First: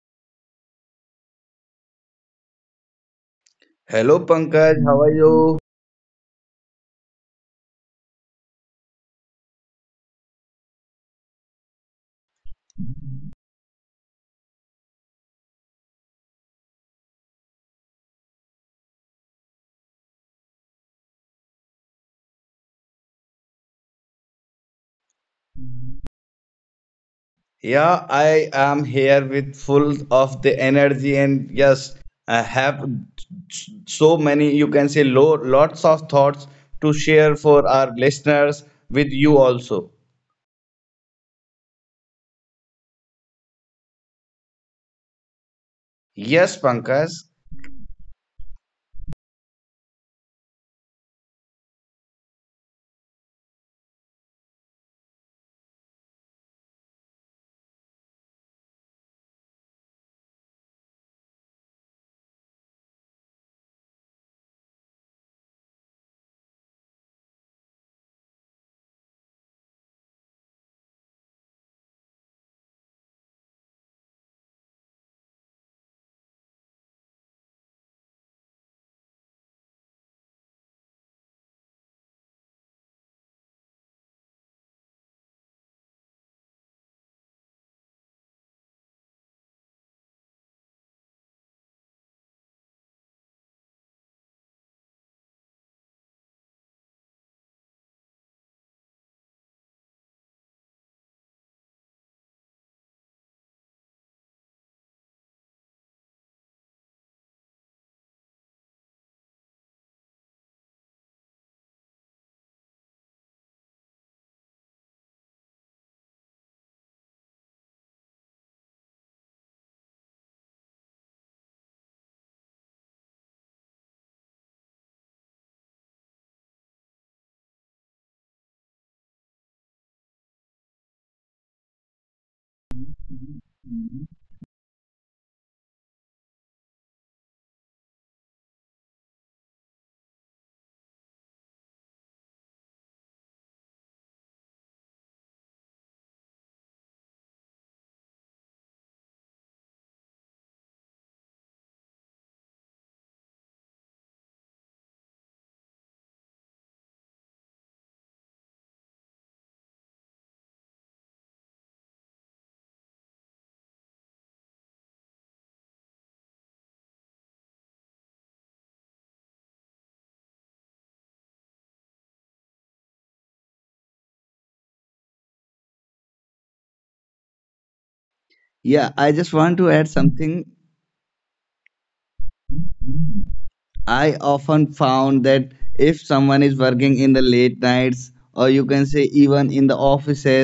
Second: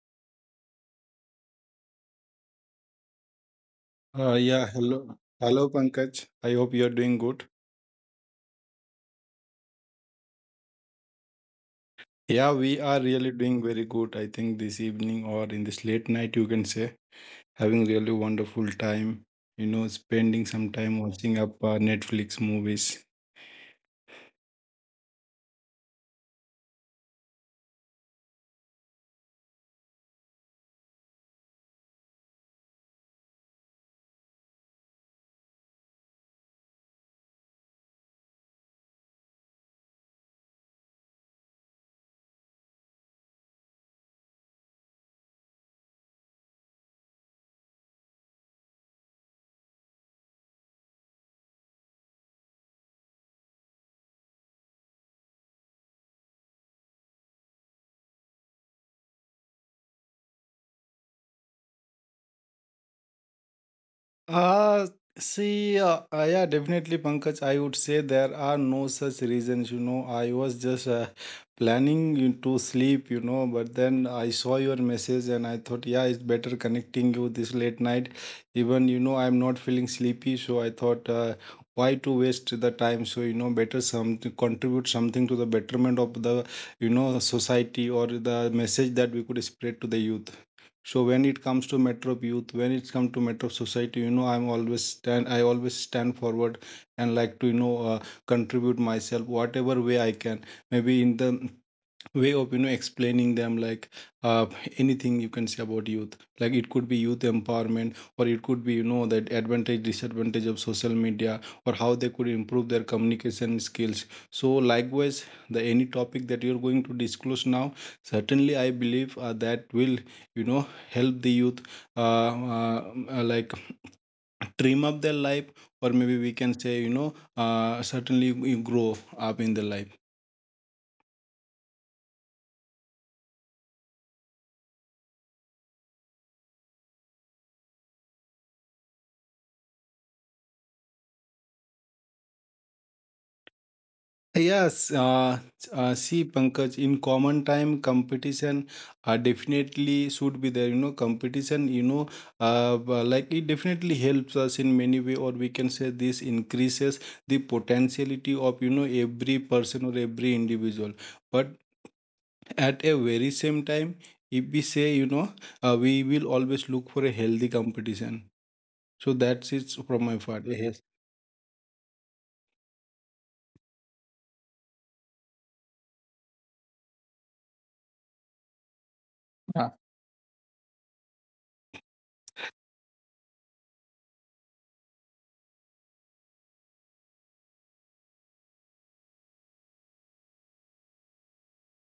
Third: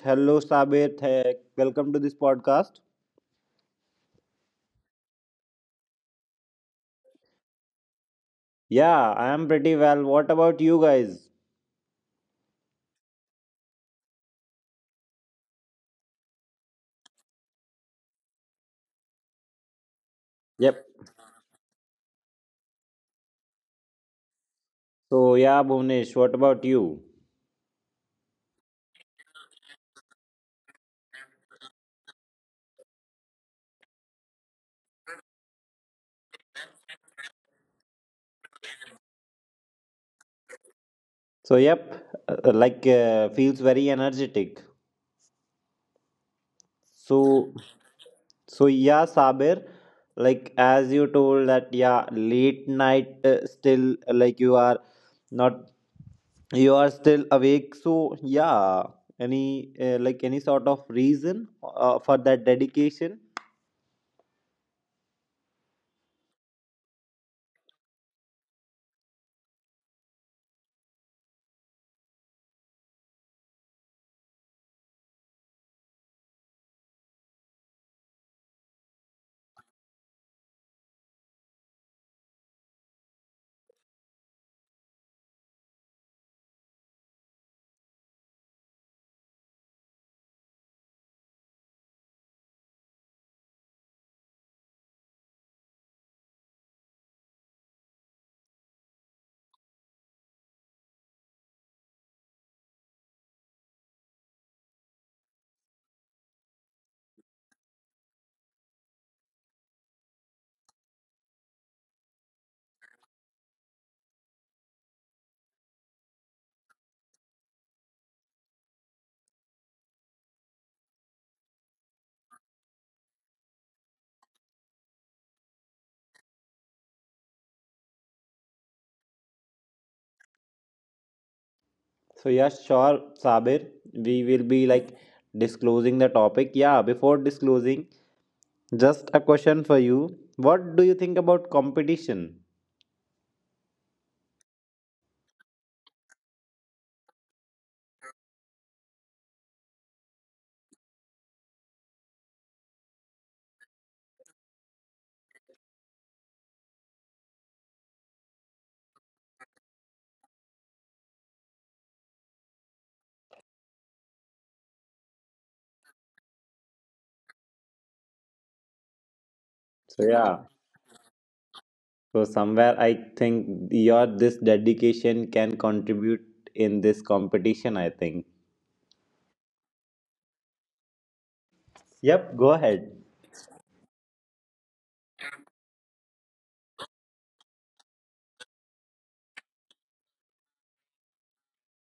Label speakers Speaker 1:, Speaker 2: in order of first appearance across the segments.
Speaker 1: hello Sabir, hey, welcome to this podcast.
Speaker 2: Hello
Speaker 3: Yeah,
Speaker 2: Pankaj, how are
Speaker 3: Hello.
Speaker 2: you?
Speaker 3: Hello, Pankaj. I hope you are doing good.
Speaker 1: Yeah, I am pretty well. What about you guys?
Speaker 3: Yeah, we are really doing very good. I think this evening or in this late night, you can say, having really wonderful time, spending some
Speaker 1: Yep.
Speaker 3: time watching up Netflix movies.
Speaker 1: So yeah, Bhunesh, what about you?
Speaker 2: Yeah, I am here with full of the energy. And yes, I have so many, you can say lo lots of thoughts to share for our listeners with you also.
Speaker 1: So yep, like feels very energetic.
Speaker 2: Yes, Pankaj.
Speaker 1: So so yeah, Sabir, like as you told that yeah, late night, still like you are not, you are still awake. So yeah, any like any sort of reason for that dedication?
Speaker 3: Uh, definitely, Pankaj. I would say there are no such reasons. I was just planning you to sleep, but then I saw your message and I thought, yeah, it's better connecting you this late night. Even, I'm not feeling sleepy, so I thought, why to waste the time? So, better some to contribute something to the betterment of the, society or the message that we could spread to the youth. So when it comes to Metro Youth, when it comes to Metro Society, I always stand forward and like to, contribute myself whatever way I can. Maybe in the way of explaining them like uh, anything you can say about youth, like it could be youth empowerment, or it could be, that advantage, disadvantage of social media, or how they could improve their communication skills. So likewise, the any topic that you're going to disclose now, certainly I believe that will, help the youth uh, uh, like trim up their life, or maybe we can say, certainly you grow up in the life.
Speaker 1: So yeah, sure, Sabir. We will be like disclosing the topic. Yeah, before disclosing, just a question for you. What do you think about competition?
Speaker 3: Yes, uh, see, Pankaj, in common time, competition definitely should be there. Competition, like it definitely helps us in many way, or we can say this increases the potentiality of, every person or every individual. But at a very same time, if we say, we will always look for a healthy competition. So that's it from
Speaker 1: So
Speaker 3: my part.
Speaker 1: yeah.
Speaker 3: Yes.
Speaker 1: So somewhere I think your this dedication can contribute in this competition, I think.
Speaker 2: Yeah, I just want to add something.
Speaker 1: Yep, go ahead.
Speaker 2: I often found that if someone is working in the late nights, or you can say even in the offices,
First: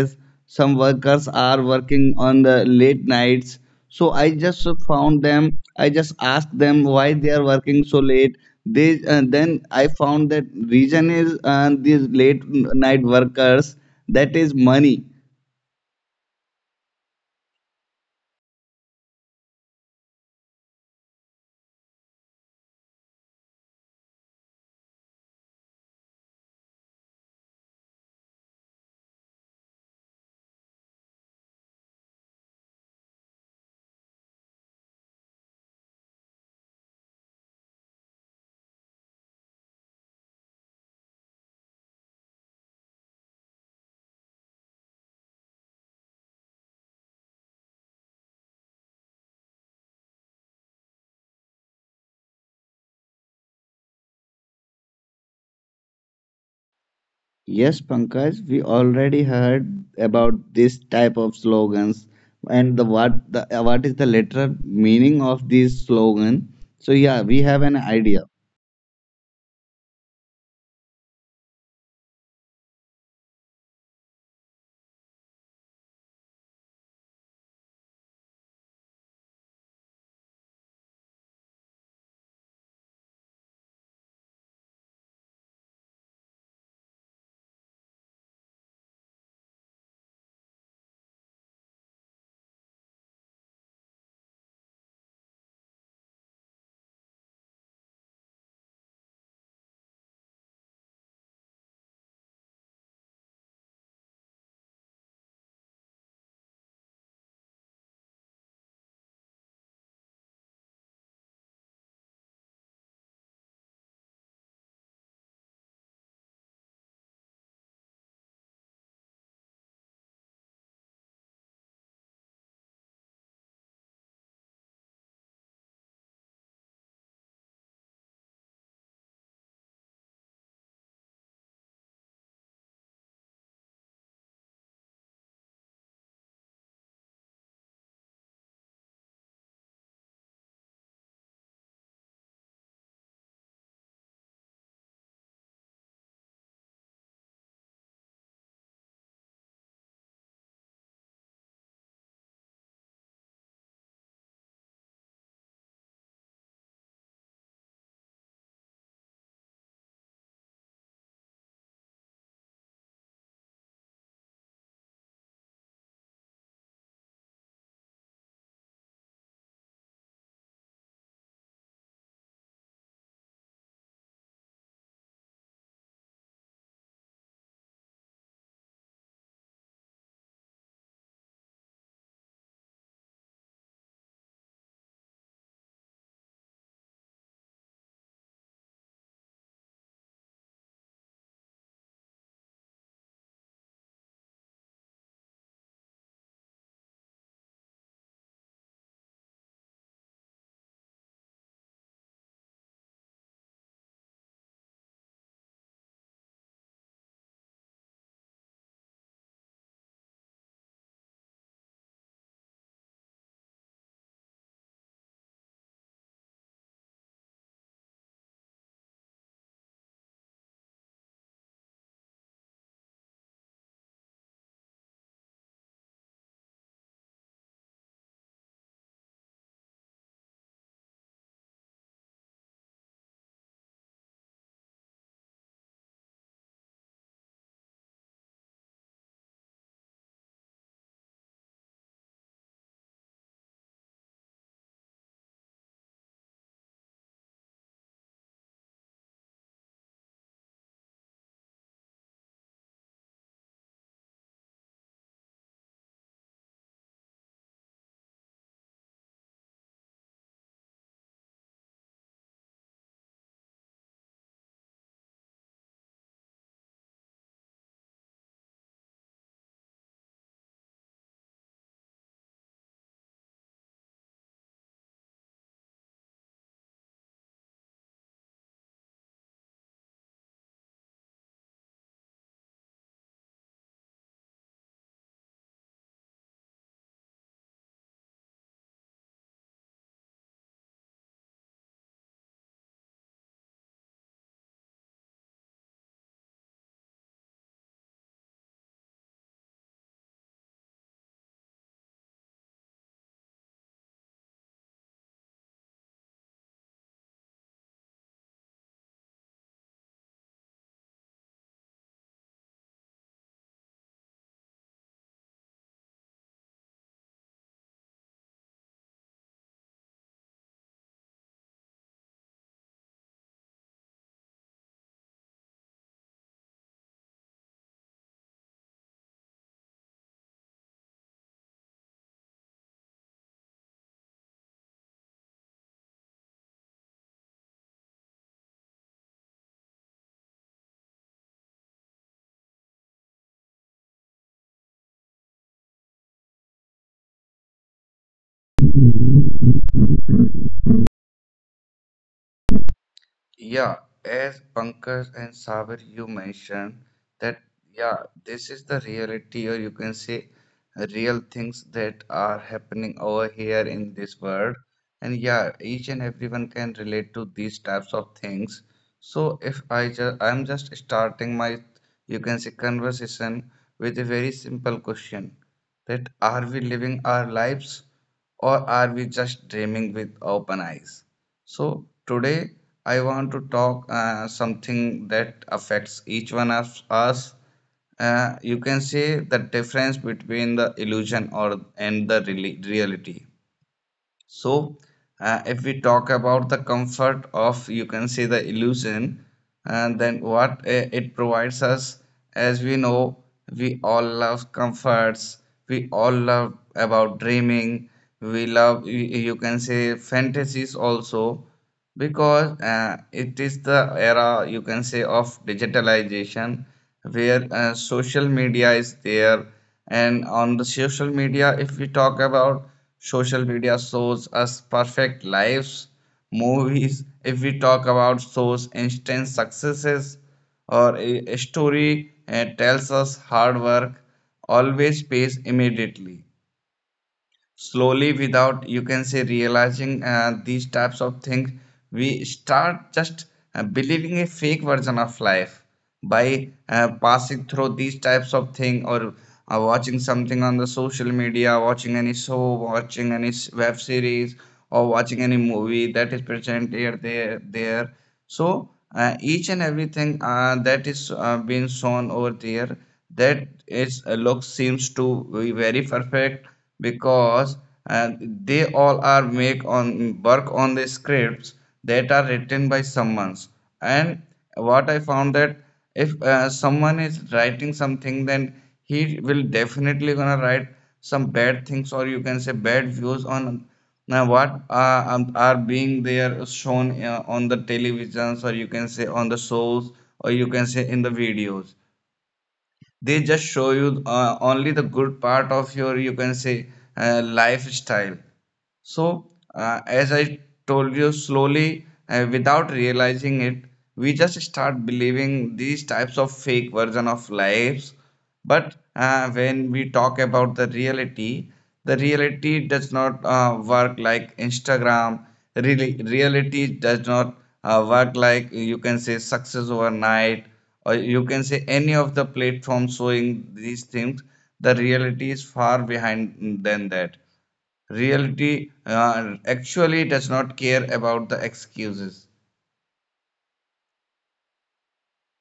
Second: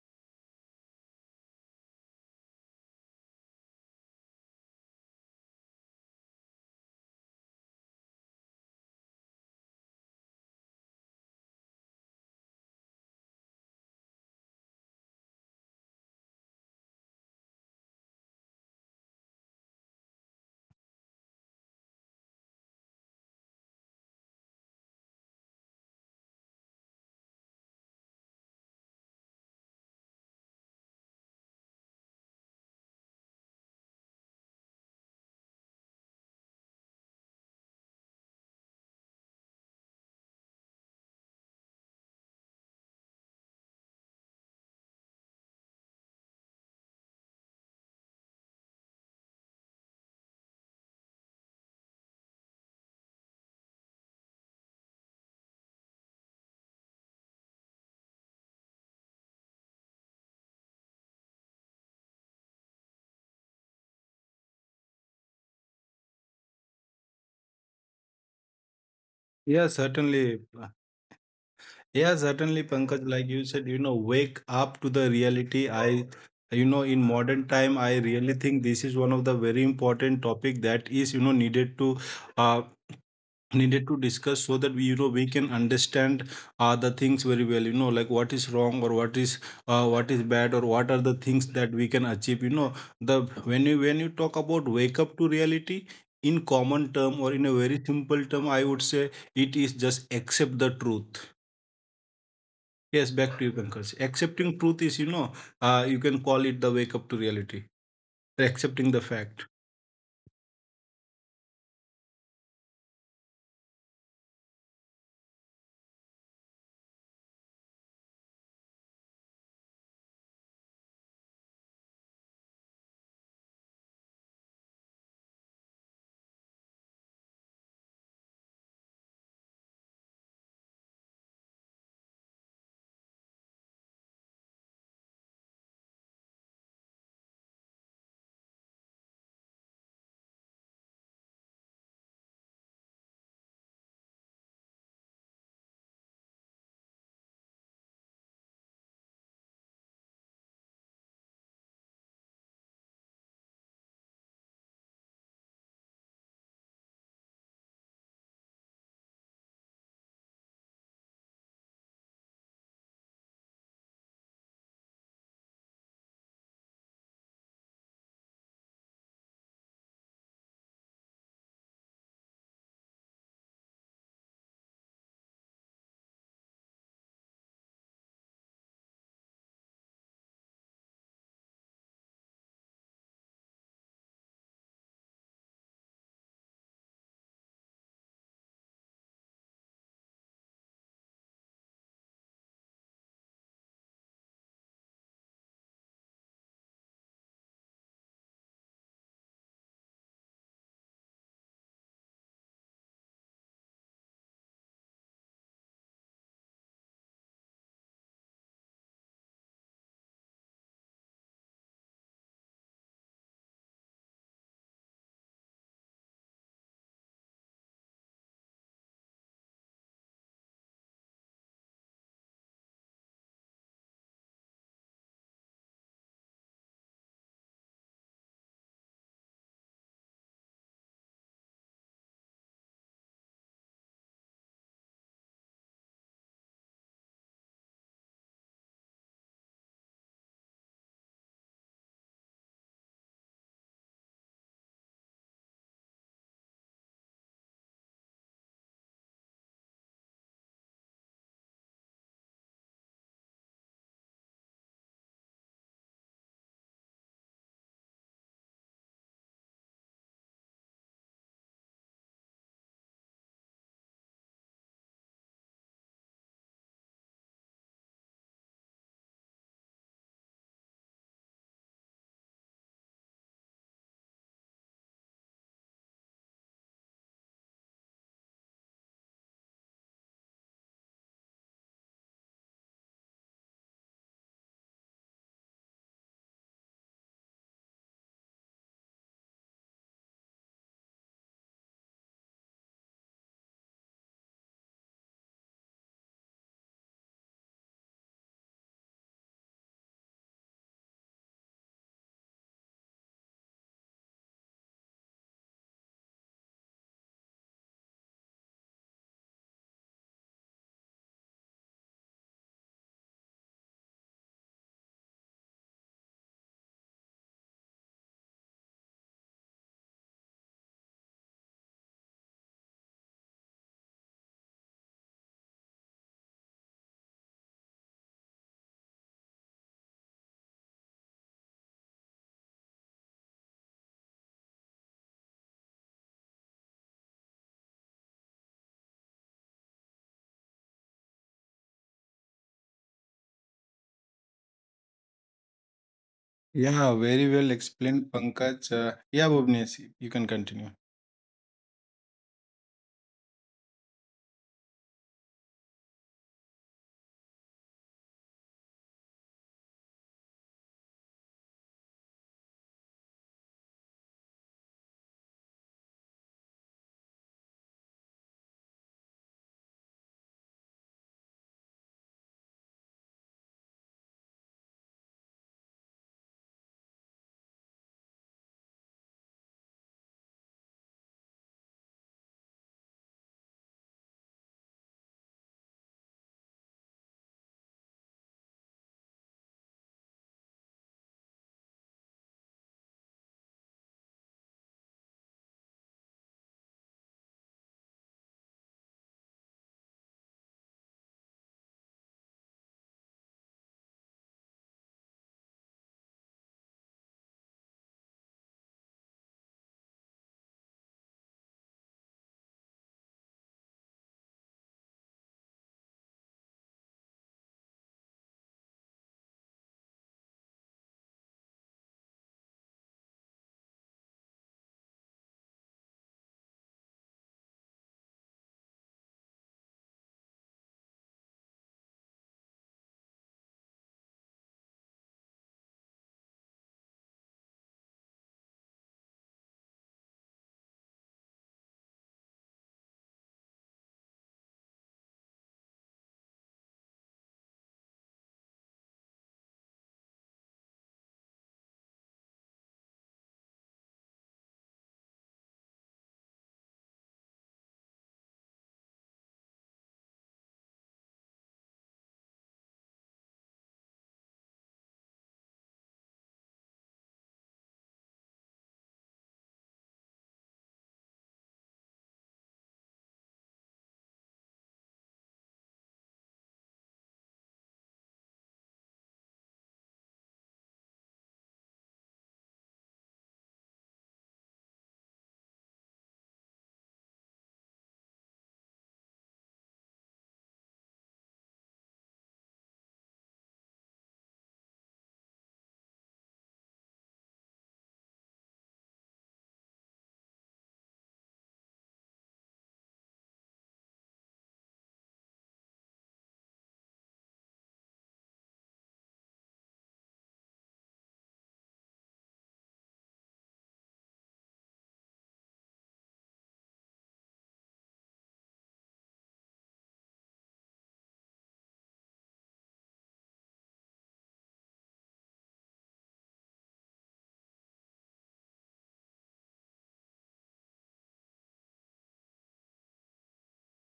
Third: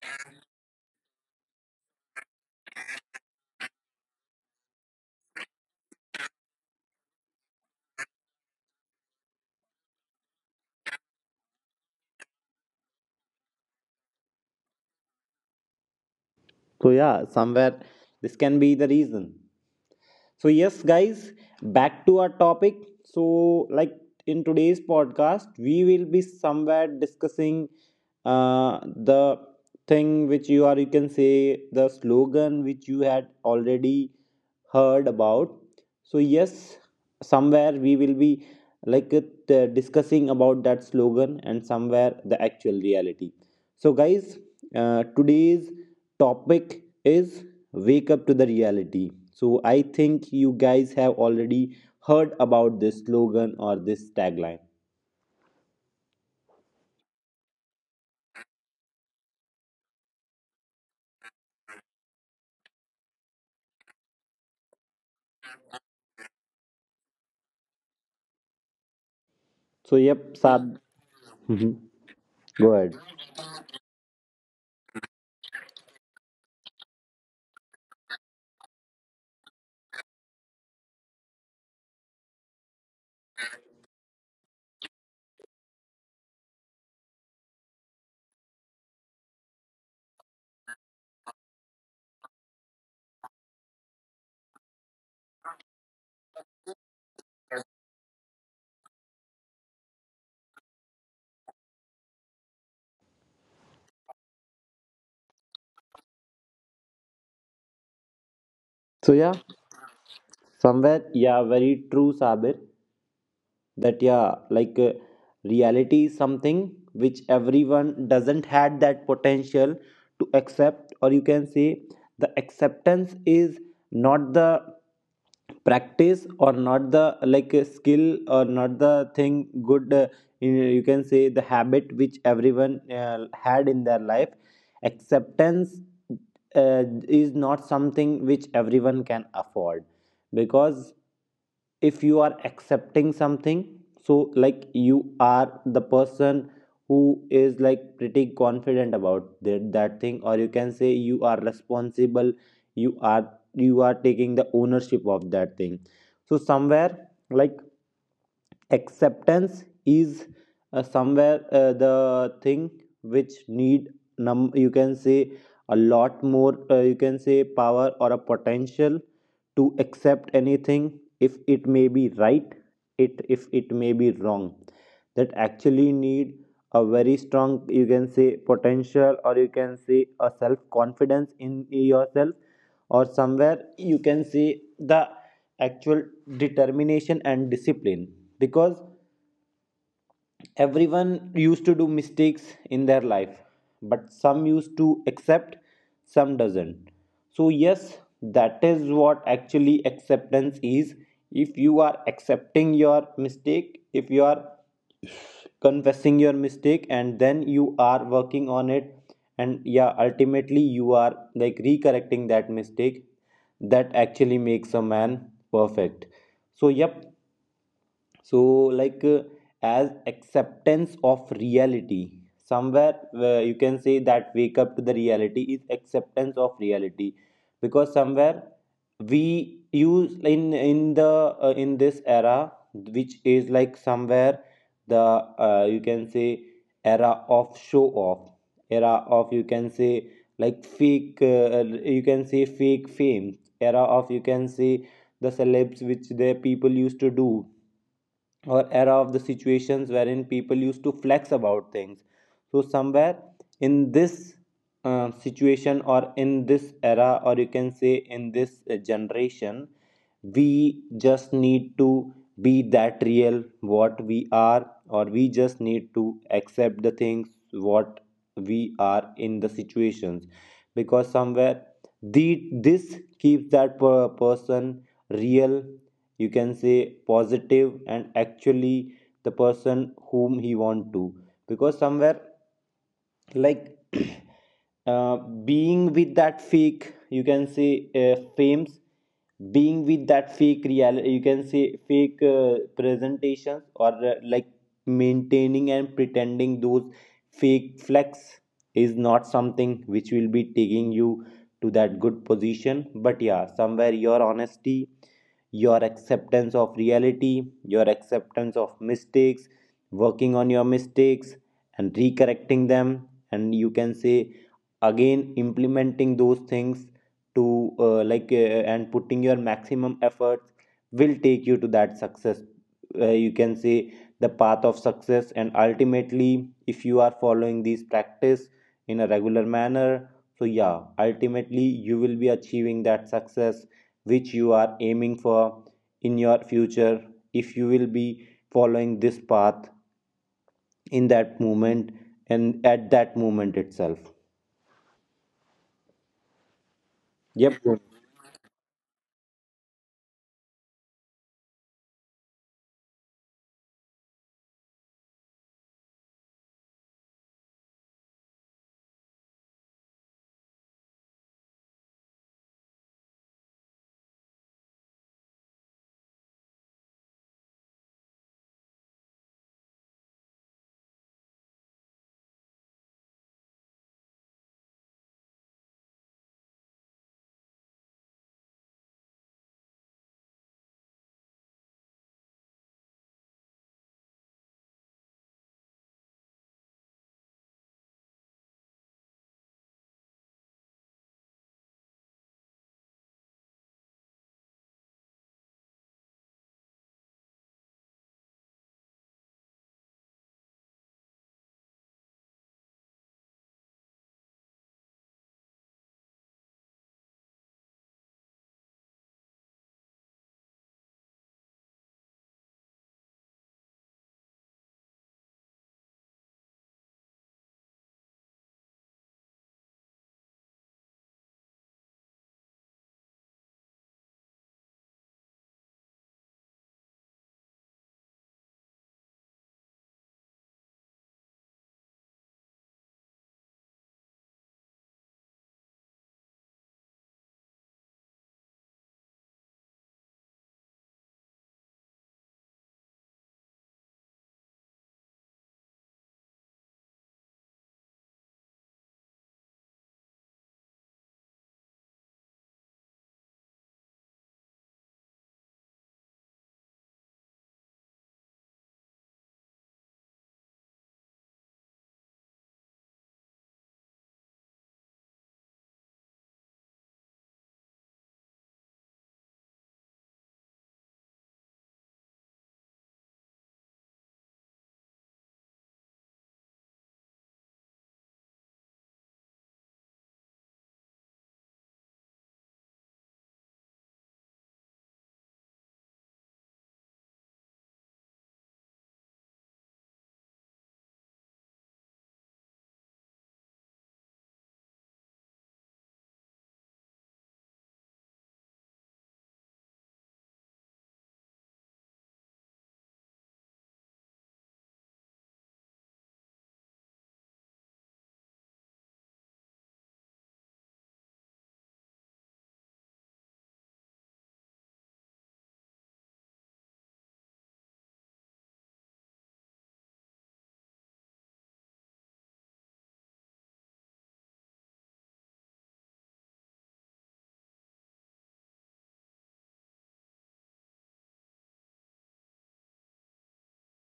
Speaker 2: some workers are working on the late nights. So I just found them. I just asked them why they are working so late. They Then I found that reason is these night workers, that is money.
Speaker 1: So yeah, somewhere this can be the reason. So, yes, guys, back to our topic. So, like in today's podcast, we will be somewhere discussing the thing which you are, you can say, the slogan which you had already heard about. So yes, somewhere we will be like discussing about that slogan and somewhere the actual reality. So guys, today's topic is wake up to the reality. So I think you guys have already heard about this slogan or this tagline.
Speaker 2: Yes, Pankaj, we already heard about this type of slogans and the what is the literal meaning of this slogan. So yeah, we have an idea.
Speaker 3: Yeah,
Speaker 1: So yep,
Speaker 3: certainly.
Speaker 1: Sab. Mhm.
Speaker 3: Yeah, certainly,
Speaker 1: Go ahead.
Speaker 3: Pankaj, like you said, wake up to the reality. In modern time, I really think this is one of the very important topic that is, needed to, uh, needed to discuss so that we, we can understand the things very well. Like what is wrong, or what is bad, or what are the things that we can achieve. You know, the when you talk about wake up to reality. In common term or in a very simple term, I would say it is just accept the truth. Yes, back to you, Pankaj. Accepting truth is, you can call it the wake up to reality, accepting the
Speaker 1: So yeah,
Speaker 3: fact.
Speaker 1: somewhere yeah, very true, Sabir, that yeah, like reality is something which everyone doesn't had that potential to accept, or you can say the acceptance is not the practice or not the like skill or not the thing good, you can say the habit which everyone had in their life. Acceptance, uh, is not something which everyone can afford, because if you are accepting something, so like you are the person who is like pretty confident about that, that thing, or you can say you are responsible, you are, you are taking the ownership of that thing. So somewhere like acceptance is, somewhere the thing which need, num you can say, a lot more, you can say power or a potential, to accept anything, if it may be right, it if it may be wrong, that actually need a very strong, you can say potential or you can say a self confidence in yourself, or somewhere you can see the actual determination and discipline, because everyone used to do mistakes in their life, but some used to accept, some doesn't. So, yes, that is what actually acceptance is. If you are accepting your mistake, if you are confessing your mistake, and then you are working on it, and yeah, ultimately you are like recorrecting that mistake, that actually makes a man perfect. So, yep, so like as acceptance of reality, somewhere where you can say that wake up to the reality is acceptance of reality, because somewhere we use in the, in this era, which is like somewhere the, you can say, era of show off, era of you can say, like fake, you can say fake fame, era of you can say the celebs which the people used to do, or era of the situations wherein people used to flex about things. So, somewhere in this situation, or in this era, or you can say in this generation, we just need to be that real what we are, or we just need to accept the things what we are in the situations, because somewhere the this keeps that per- person real, you can say positive, and actually the person whom he want to, because somewhere like being with that fake, you can say fames, being with that fake reality, you can say fake presentations, or like maintaining and pretending those fake flex is not something which will be taking you to that good position, but yeah, somewhere your honesty, your acceptance of reality, your acceptance of mistakes, working on your mistakes and recorrecting them, and you can say again implementing those things, to and putting your maximum efforts, will take you to that success, you can say the path of success, and ultimately, if you are following these practice in a regular manner, so yeah, ultimately you will be achieving that success which you are aiming for in your future, if you will be following this path in that moment, and at that moment itself.
Speaker 3: Yeah, very well
Speaker 1: Yep.
Speaker 3: explained, Pankaj. Yeah, Bhuvnesh, you can continue.
Speaker 2: Yeah, as Pankaj and Sabir, you mentioned that, yeah, this is the reality, or you can say real things that are happening over here in this world. And yeah, each and everyone can relate to these types of things. So if I just, I'm just starting my, you can say, conversation with a very simple question, that are we living our lives or are we just dreaming with open eyes? So today I want to talk something that affects each one of us. You can say the difference between the illusion or, and the reality. So if we talk about the comfort of, you can say, the illusion, and then what it provides us. As we know, we all love comforts. We all love about dreaming. We love you can say fantasies also, because it is the era, you can say, of digitalization, where social media is there. And on the social media, if we talk about, social media shows us perfect lives. Movies, if we talk about, shows instant successes. Or a story tells us hard work always pays immediately. Slowly, without, you can say, realizing these types of things, we start just believing a fake version of life, by passing through these types of thing, or watching something on the social media, watching any show, watching any web series, or watching any movie that is present here there there. So each and everything that is being shown over there, that its look seems to be very perfect, because they all are make on work on the scripts that are written by someone's. And what I found that if someone is writing something, then he will definitely gonna write some bad things, or you can say bad views on. Now what are being there shown on the televisions, or you can say on the shows, or you can say in the videos, they just show you only the good part of your, you can say, lifestyle. So, as I told you, slowly, without realizing it, we just start believing these types of fake version of lives. But when we talk about the reality does not work like Instagram. Really, reality does not work like, you can say, success overnight, or you can say any of the platforms showing these things. The reality is far behind than that. Reality actually does not care about the excuses.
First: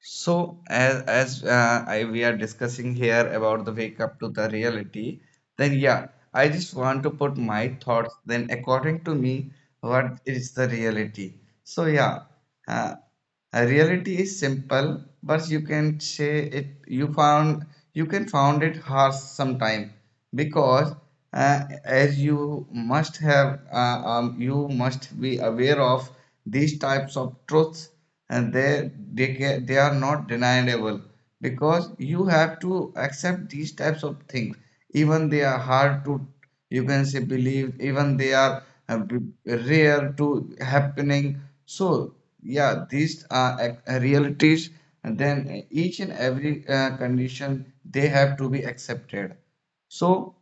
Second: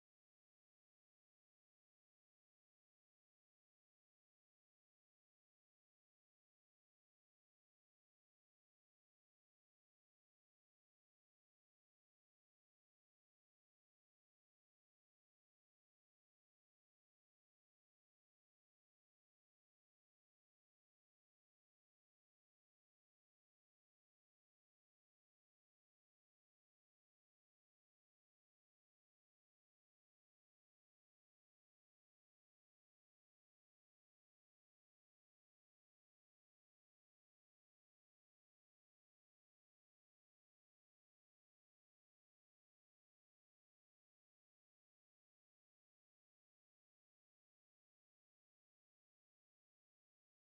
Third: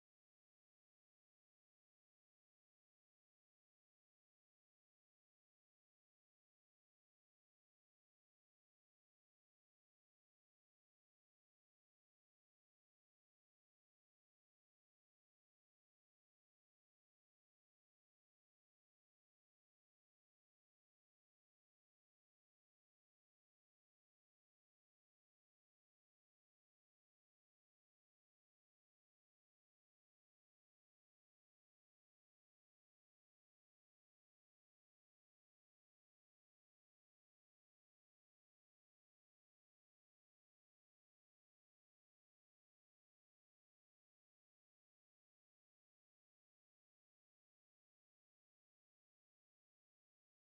Speaker 2: So as I, we are discussing here about the wake up to the reality, then yeah, I just want to put my thoughts. Then according to me, what is the reality? So yeah, uh, a reality is simple, but you can say it you found, you can found it harsh sometime, because as you must have you must be aware of these types of truths. And they are not deniable, because you have to accept these types of things, even they are hard to, you can say, believe, even they are uh, b- rare to happening. So yeah, these are realities, and then each and every condition, they have to be accepted. So,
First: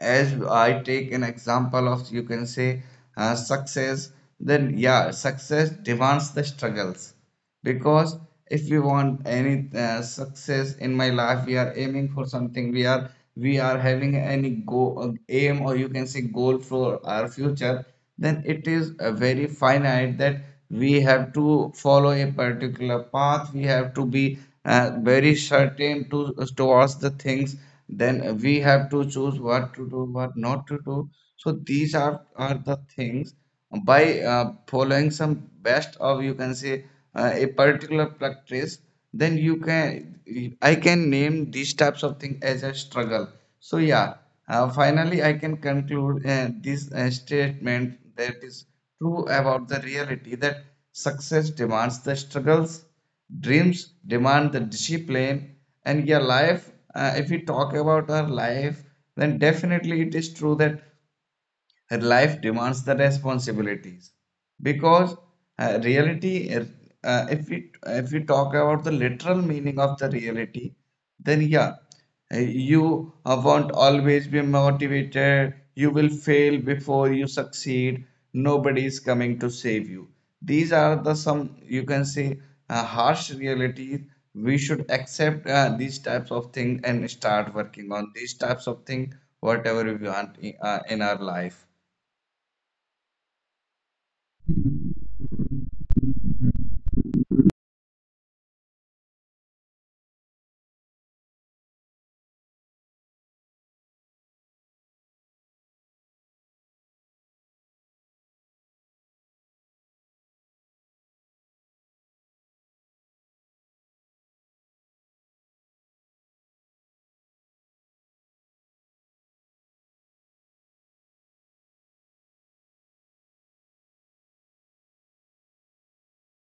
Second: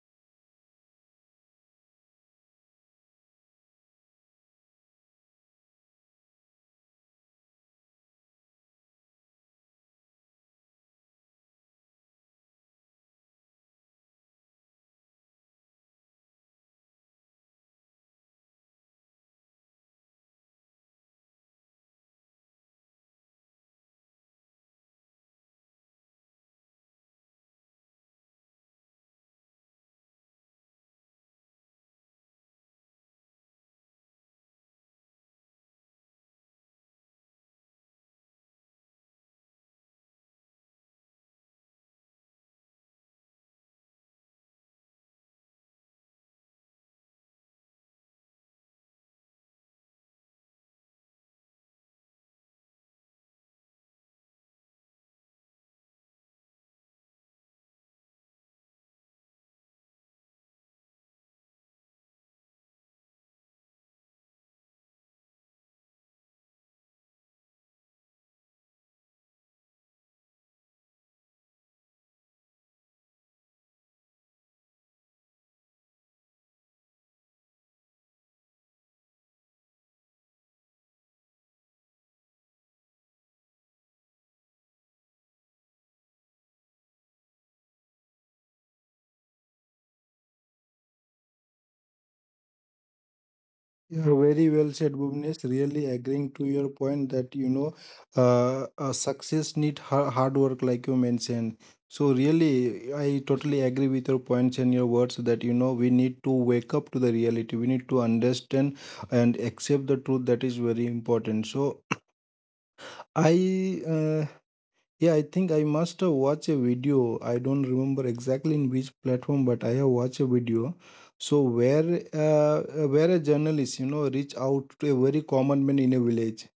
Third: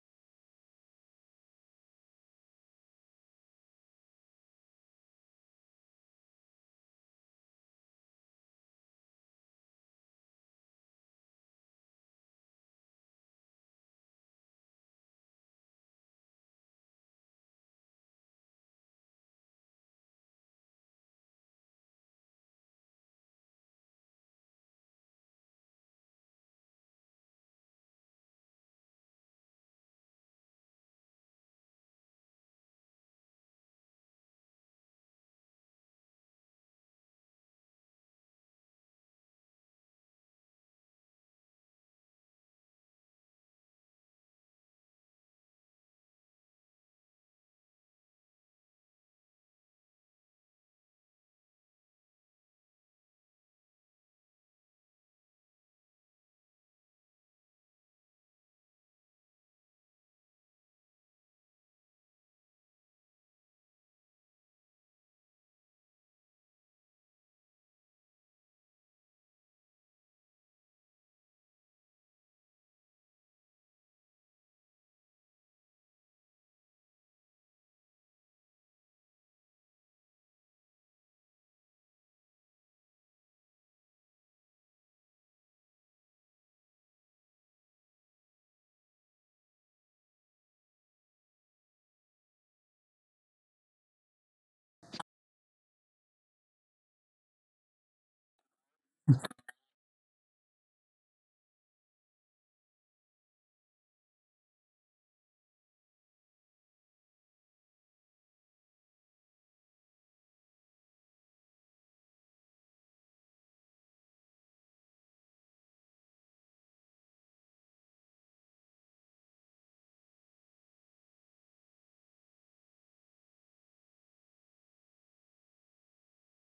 Speaker 2: as I take an example of, you can say, success, then yeah, success demands the struggles, because if we want any success in my life, we are aiming for something. We are having any go aim, or you can say goal, for our future. Then it is very finite that we have to follow a particular path. We have to be very certain to towards the things. Then we have to choose what to do, what not to do. So these are the things, by following some best of, you can say, a particular practice, then you can I can name these types of things as a struggle. So yeah, finally I can conclude this statement that is true about the reality, that success demands the struggles, dreams demand the discipline. And your life, if we talk about our life, then definitely it is true that her life demands the responsibilities. Because reality, if we talk about the literal meaning of the reality, then yeah, uh, you won't always be motivated, you will fail before you succeed, nobody is coming to save you. These are the some, you can say, harsh realities. We should accept these types of things and start working on these types of things, whatever we want in our life.
Speaker 3: Yeah, very well said, Bhuvnesh. Really agreeing to your point that success need hard work, like you mentioned. So really, I totally agree with your points and your words that we need to wake up to the reality. We need to understand and accept the truth. That is very important. So I yeah, I think I must have watched a video. I don't remember exactly in which platform, but I have watched a video. So where a journalist, reach out to a very common man in a village,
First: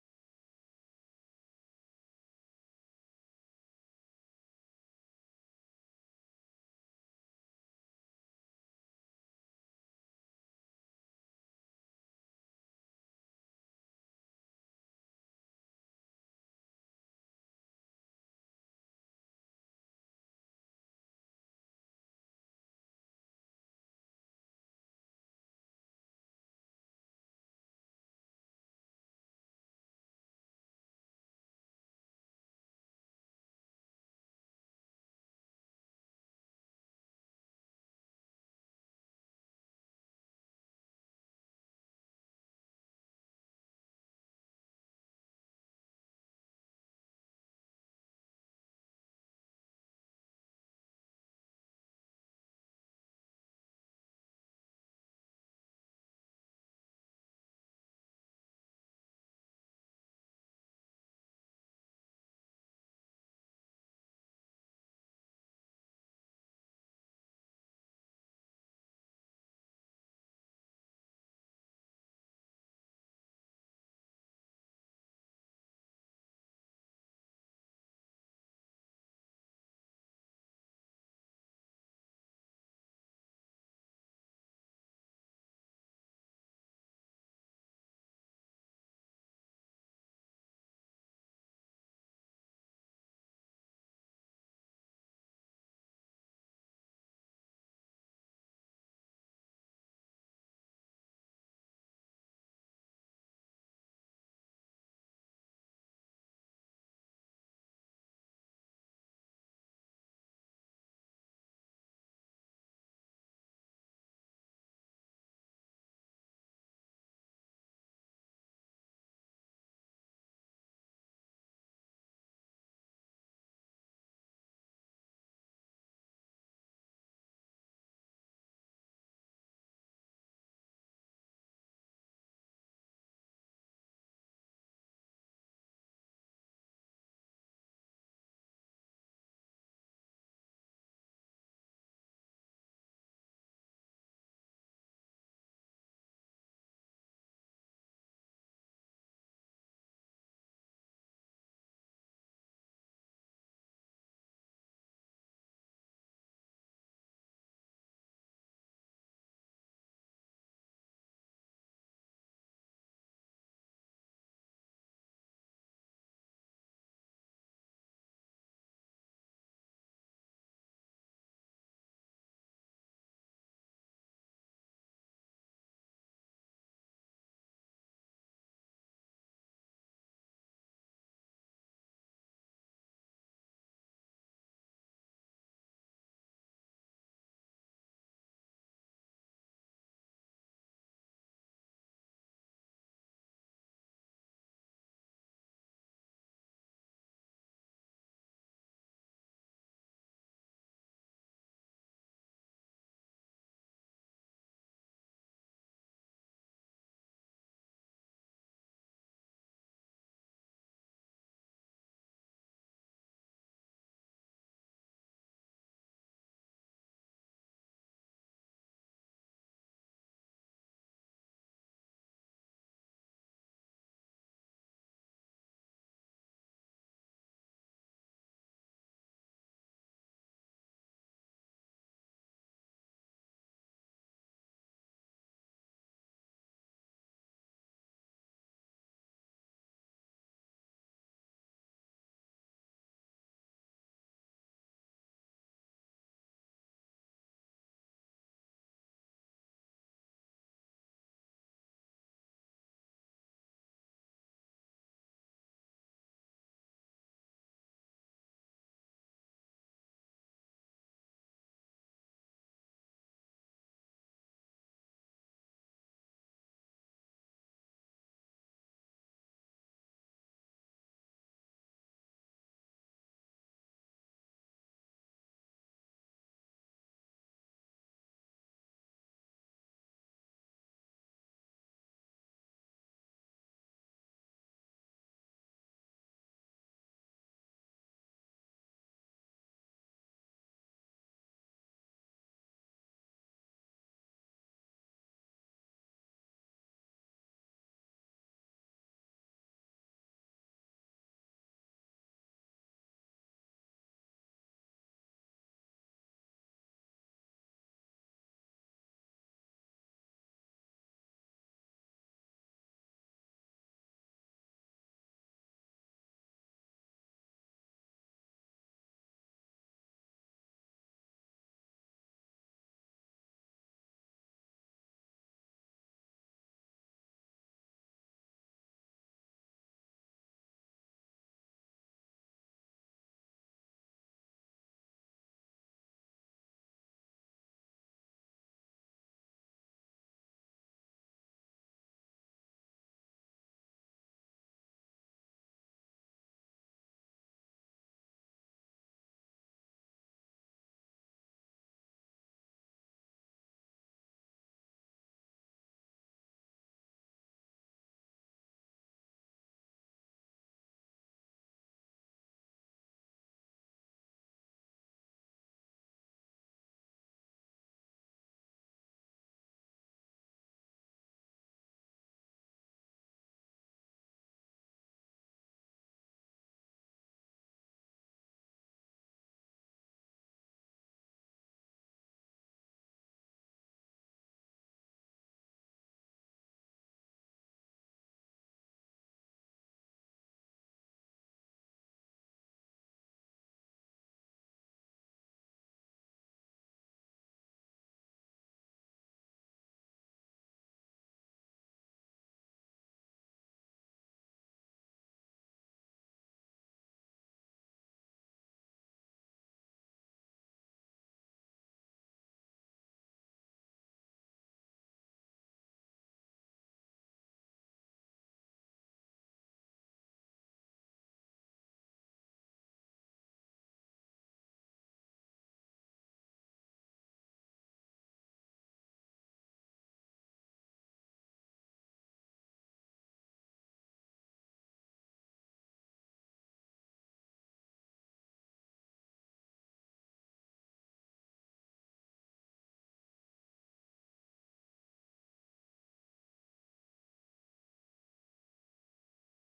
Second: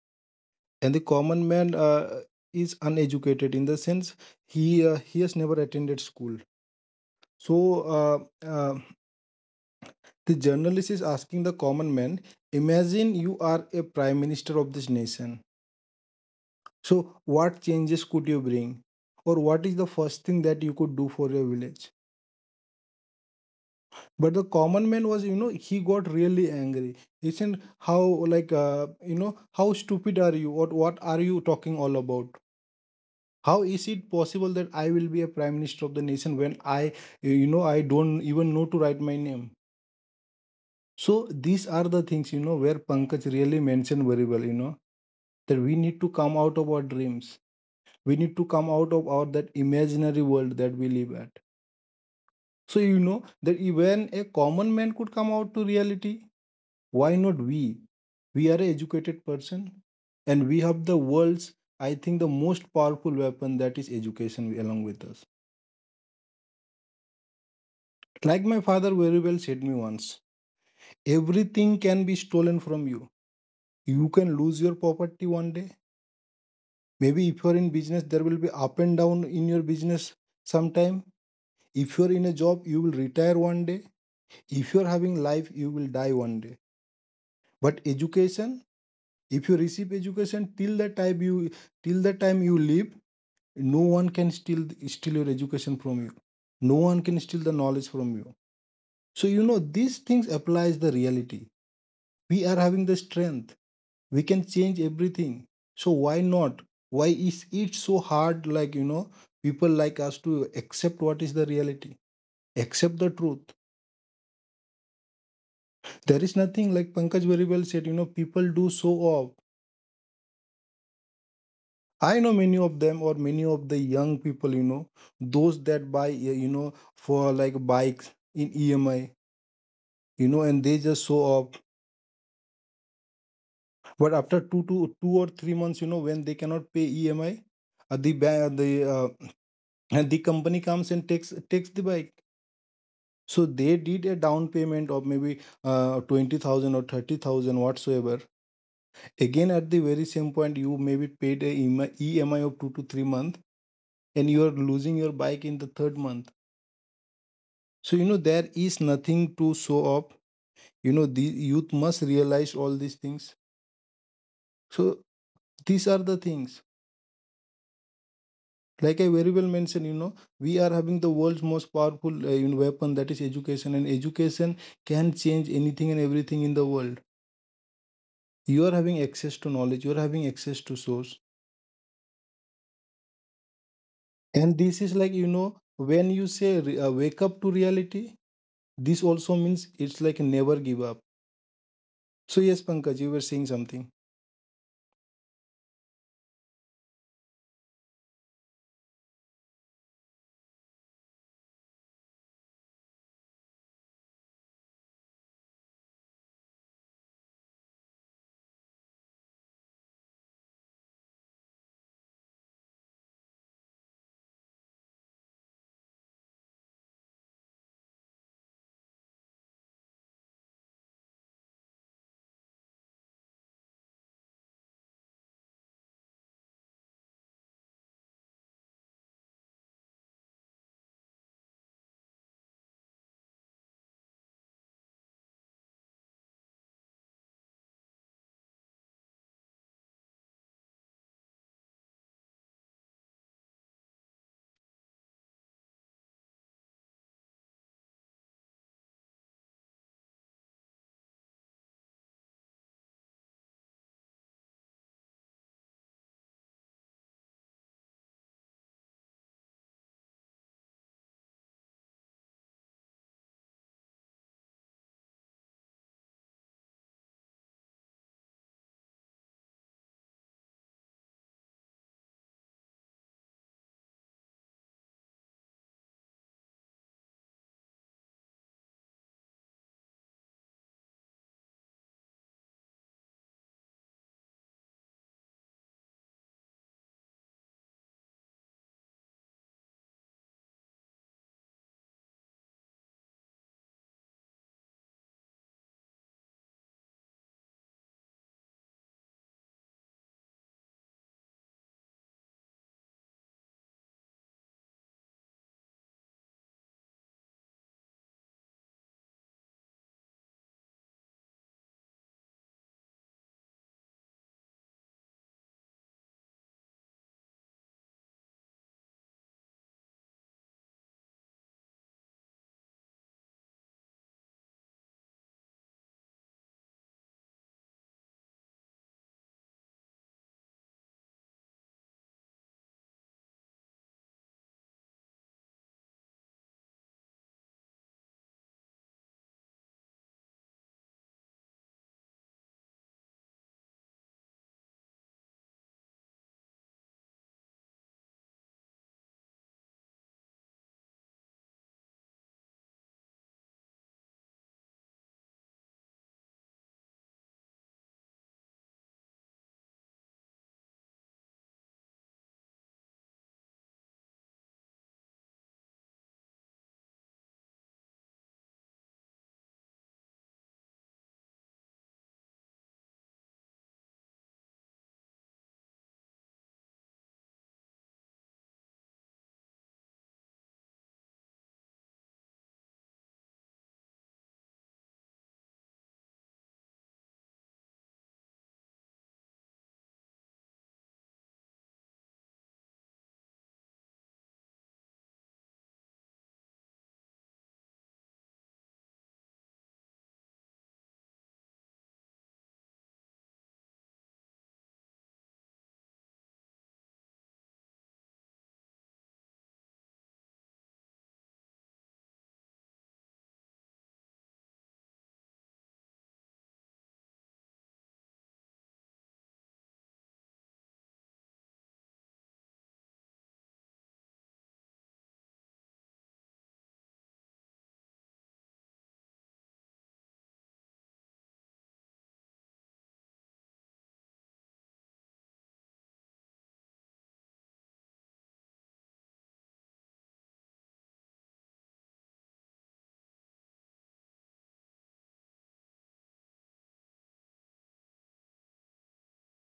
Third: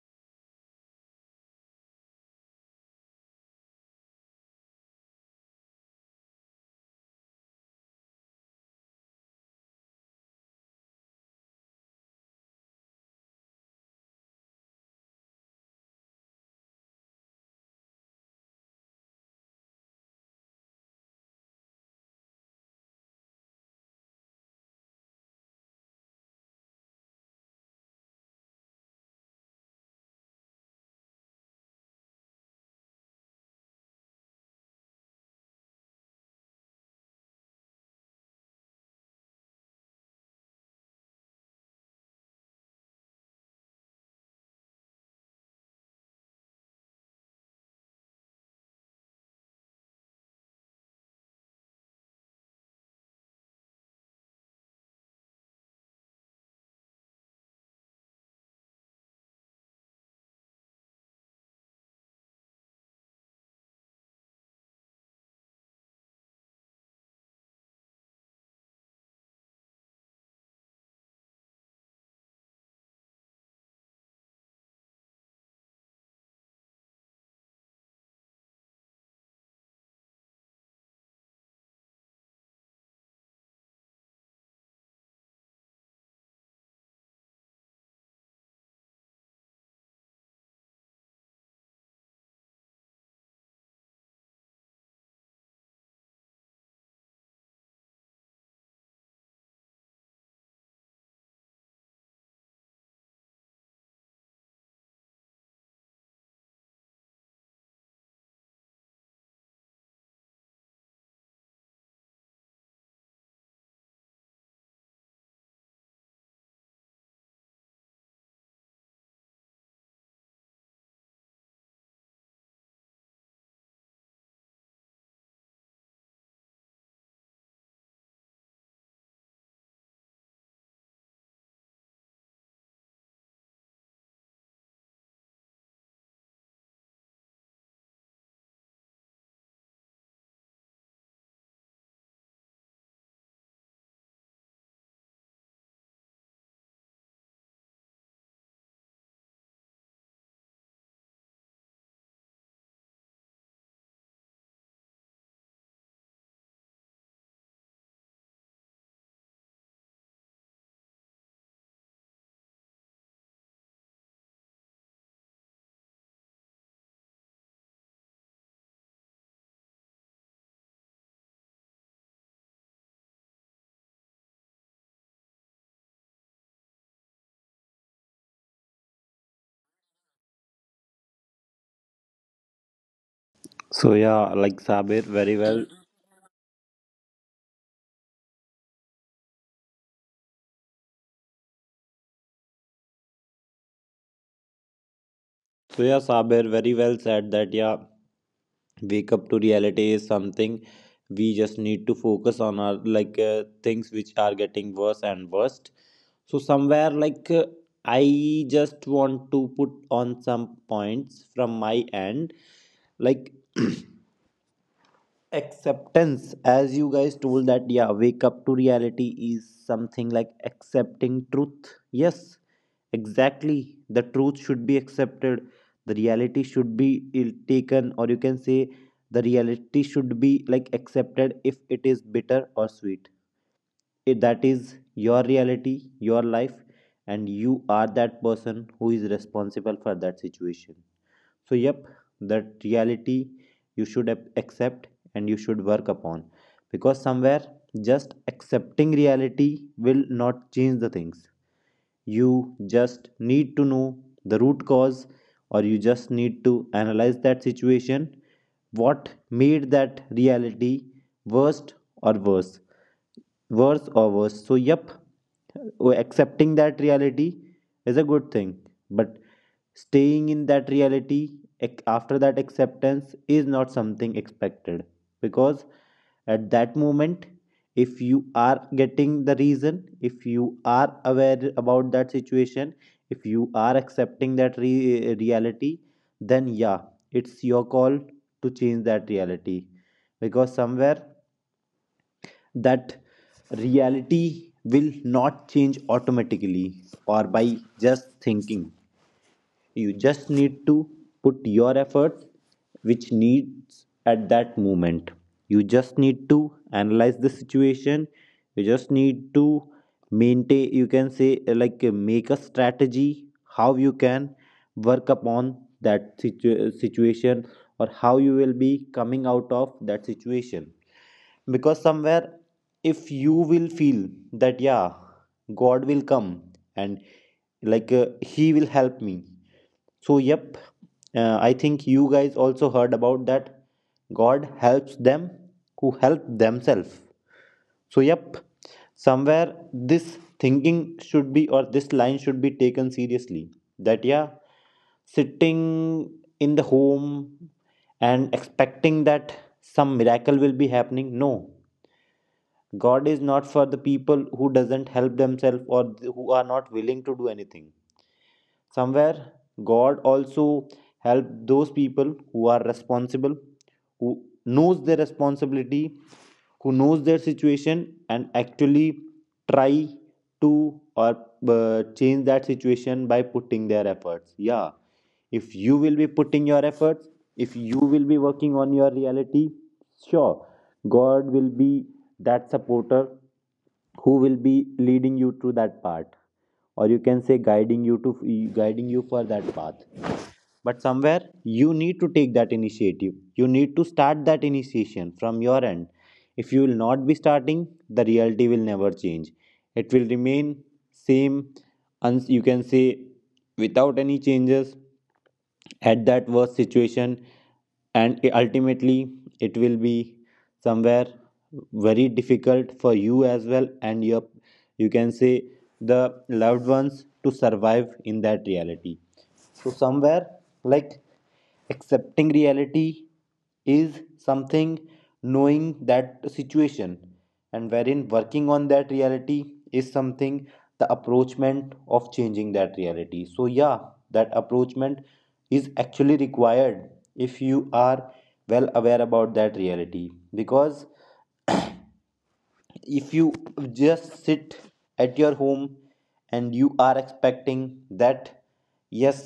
Speaker 3: and the common man is uneducated in the sense he has never attended school. So uh, uh, the journalist is asking the common man, imagine you are a prime minister of this nation. So, what changes could you bring? Or what is the first thing that you could do for your village? But the common man was, he got really angry. He said, how, like, how stupid are you? What are you talking all about? How is it possible that I will be a prime minister of the nation when I, I don't even know to write my name? So, these are the things, where Pankaj really mentioned very well, that we need to come out of our dreams. We need to come out of our that imaginary world that we live at. So you know that even a common man could come out to reality. Why not we? We are an educated person and we have the world's, I think, the most powerful weapon, that is education, along with us. Like my father very well said me once, everything can be stolen from you. You can lose your property one day. Maybe if you're in business, there will be up and down in your business sometime. If you're in a job, you will retire one day. If you're having life, you will die one day. But education, if you receive education till the time you live, no one can steal your education from you. No one can steal the knowledge from you. So you know these things applies the reality. We are having the strength. We can change everything. So why not? Why is it so hard, like, people like us to accept what is the reality? Accept the truth. There is nothing like Pankaj very well said, you know, people do show off. I know many of them, or many of the young people, those that buy, for like bikes in EMI, and they just show up. But after 2 or 3 months, when they cannot pay EMI, the ba- the and the company comes and takes the bike. So they did a down payment of maybe 20,000 or 30,000 whatsoever. Again, at the very same point, you maybe paid a EMI of two to three months, and you are losing your bike in the third month. So, there is nothing to show up. The youth must realize all these things. So, these are the things. Like I very well mentioned, we are having the world's most powerful weapon, that is education, and education can change anything and everything in the world. You are having access to knowledge, you are having access to source.
Speaker 1: So yeah, like
Speaker 3: And this is
Speaker 1: Sabir
Speaker 3: like,
Speaker 1: very well.
Speaker 3: when you say wake up to reality, this also means it's like never give up. So, yes, Pankaj, you were saying something.
Speaker 1: So yeah, Sabir very well said that yeah, wake up to reality is something, we just need to focus on our, like things which are getting worse and worst. So somewhere like, I just want to put on some points from my end, like. Acceptance, as you guys told, that yeah, wake up to reality is something like accepting truth. Yes, exactly, the truth should be accepted, the reality should be ill- taken, or you can say the reality should be like accepted if it is bitter or sweet. If that is your reality, your life, and you are that person who is responsible for that situation, so, yep, that reality you should ap- accept, and you should work upon, because somewhere just accepting reality will not change the things. You just need to know the root cause, or you just need to analyze that situation what made that reality worst or worse, worse or worse. So, yep, oh, accepting that reality is a good thing, but staying in that reality ac- after that acceptance is not something expected, because at that moment, if you are getting the reason, if you are aware about that situation, if you are accepting that re- reality, then yeah, it's your call to change that reality, because somewhere that reality will not change automatically or by just thinking. You just need to put your effort, which needs at that moment. You just need to analyze the situation. You just need to maintain, you can say, like make a strategy how you can work upon that situ- situation, or how you will be coming out of that situation. Because somewhere if you will feel that yeah, god will come and like he will help me, so yep, I think you guys also heard about that god helps them who help themselves. So yep, somewhere this thinking should be, or this line should be taken seriously, that yeah, sitting in the home and expecting that some miracle will be happening, no. God is not for the people who doesn't help themselves, or th- who are not willing to do anything. Somewhere god also help those people who are responsible, who knows their responsibility, who knows their situation and actually try to, or change that situation by putting their efforts. Yeah, if you will be putting your efforts, if you will be working on your reality, sure, god will be that supporter who will be leading you through that part, or you can say guiding you to, guiding you for that path. But somewhere you need to take that initiative. You need to start that initiation from your end. If you will not be starting, the reality will never change, it will remain same, and you can say without any changes at that worst situation, and ultimately it will be somewhere very difficult for you as well, and your, you can say the loved ones to survive in that reality. So somewhere like accepting reality is something, knowing that situation and wherein working on that reality is something, the approachment of changing that reality. So yeah, that approachment is actually required if you are well aware about that reality, because if you just sit at your home and you are expecting that yes,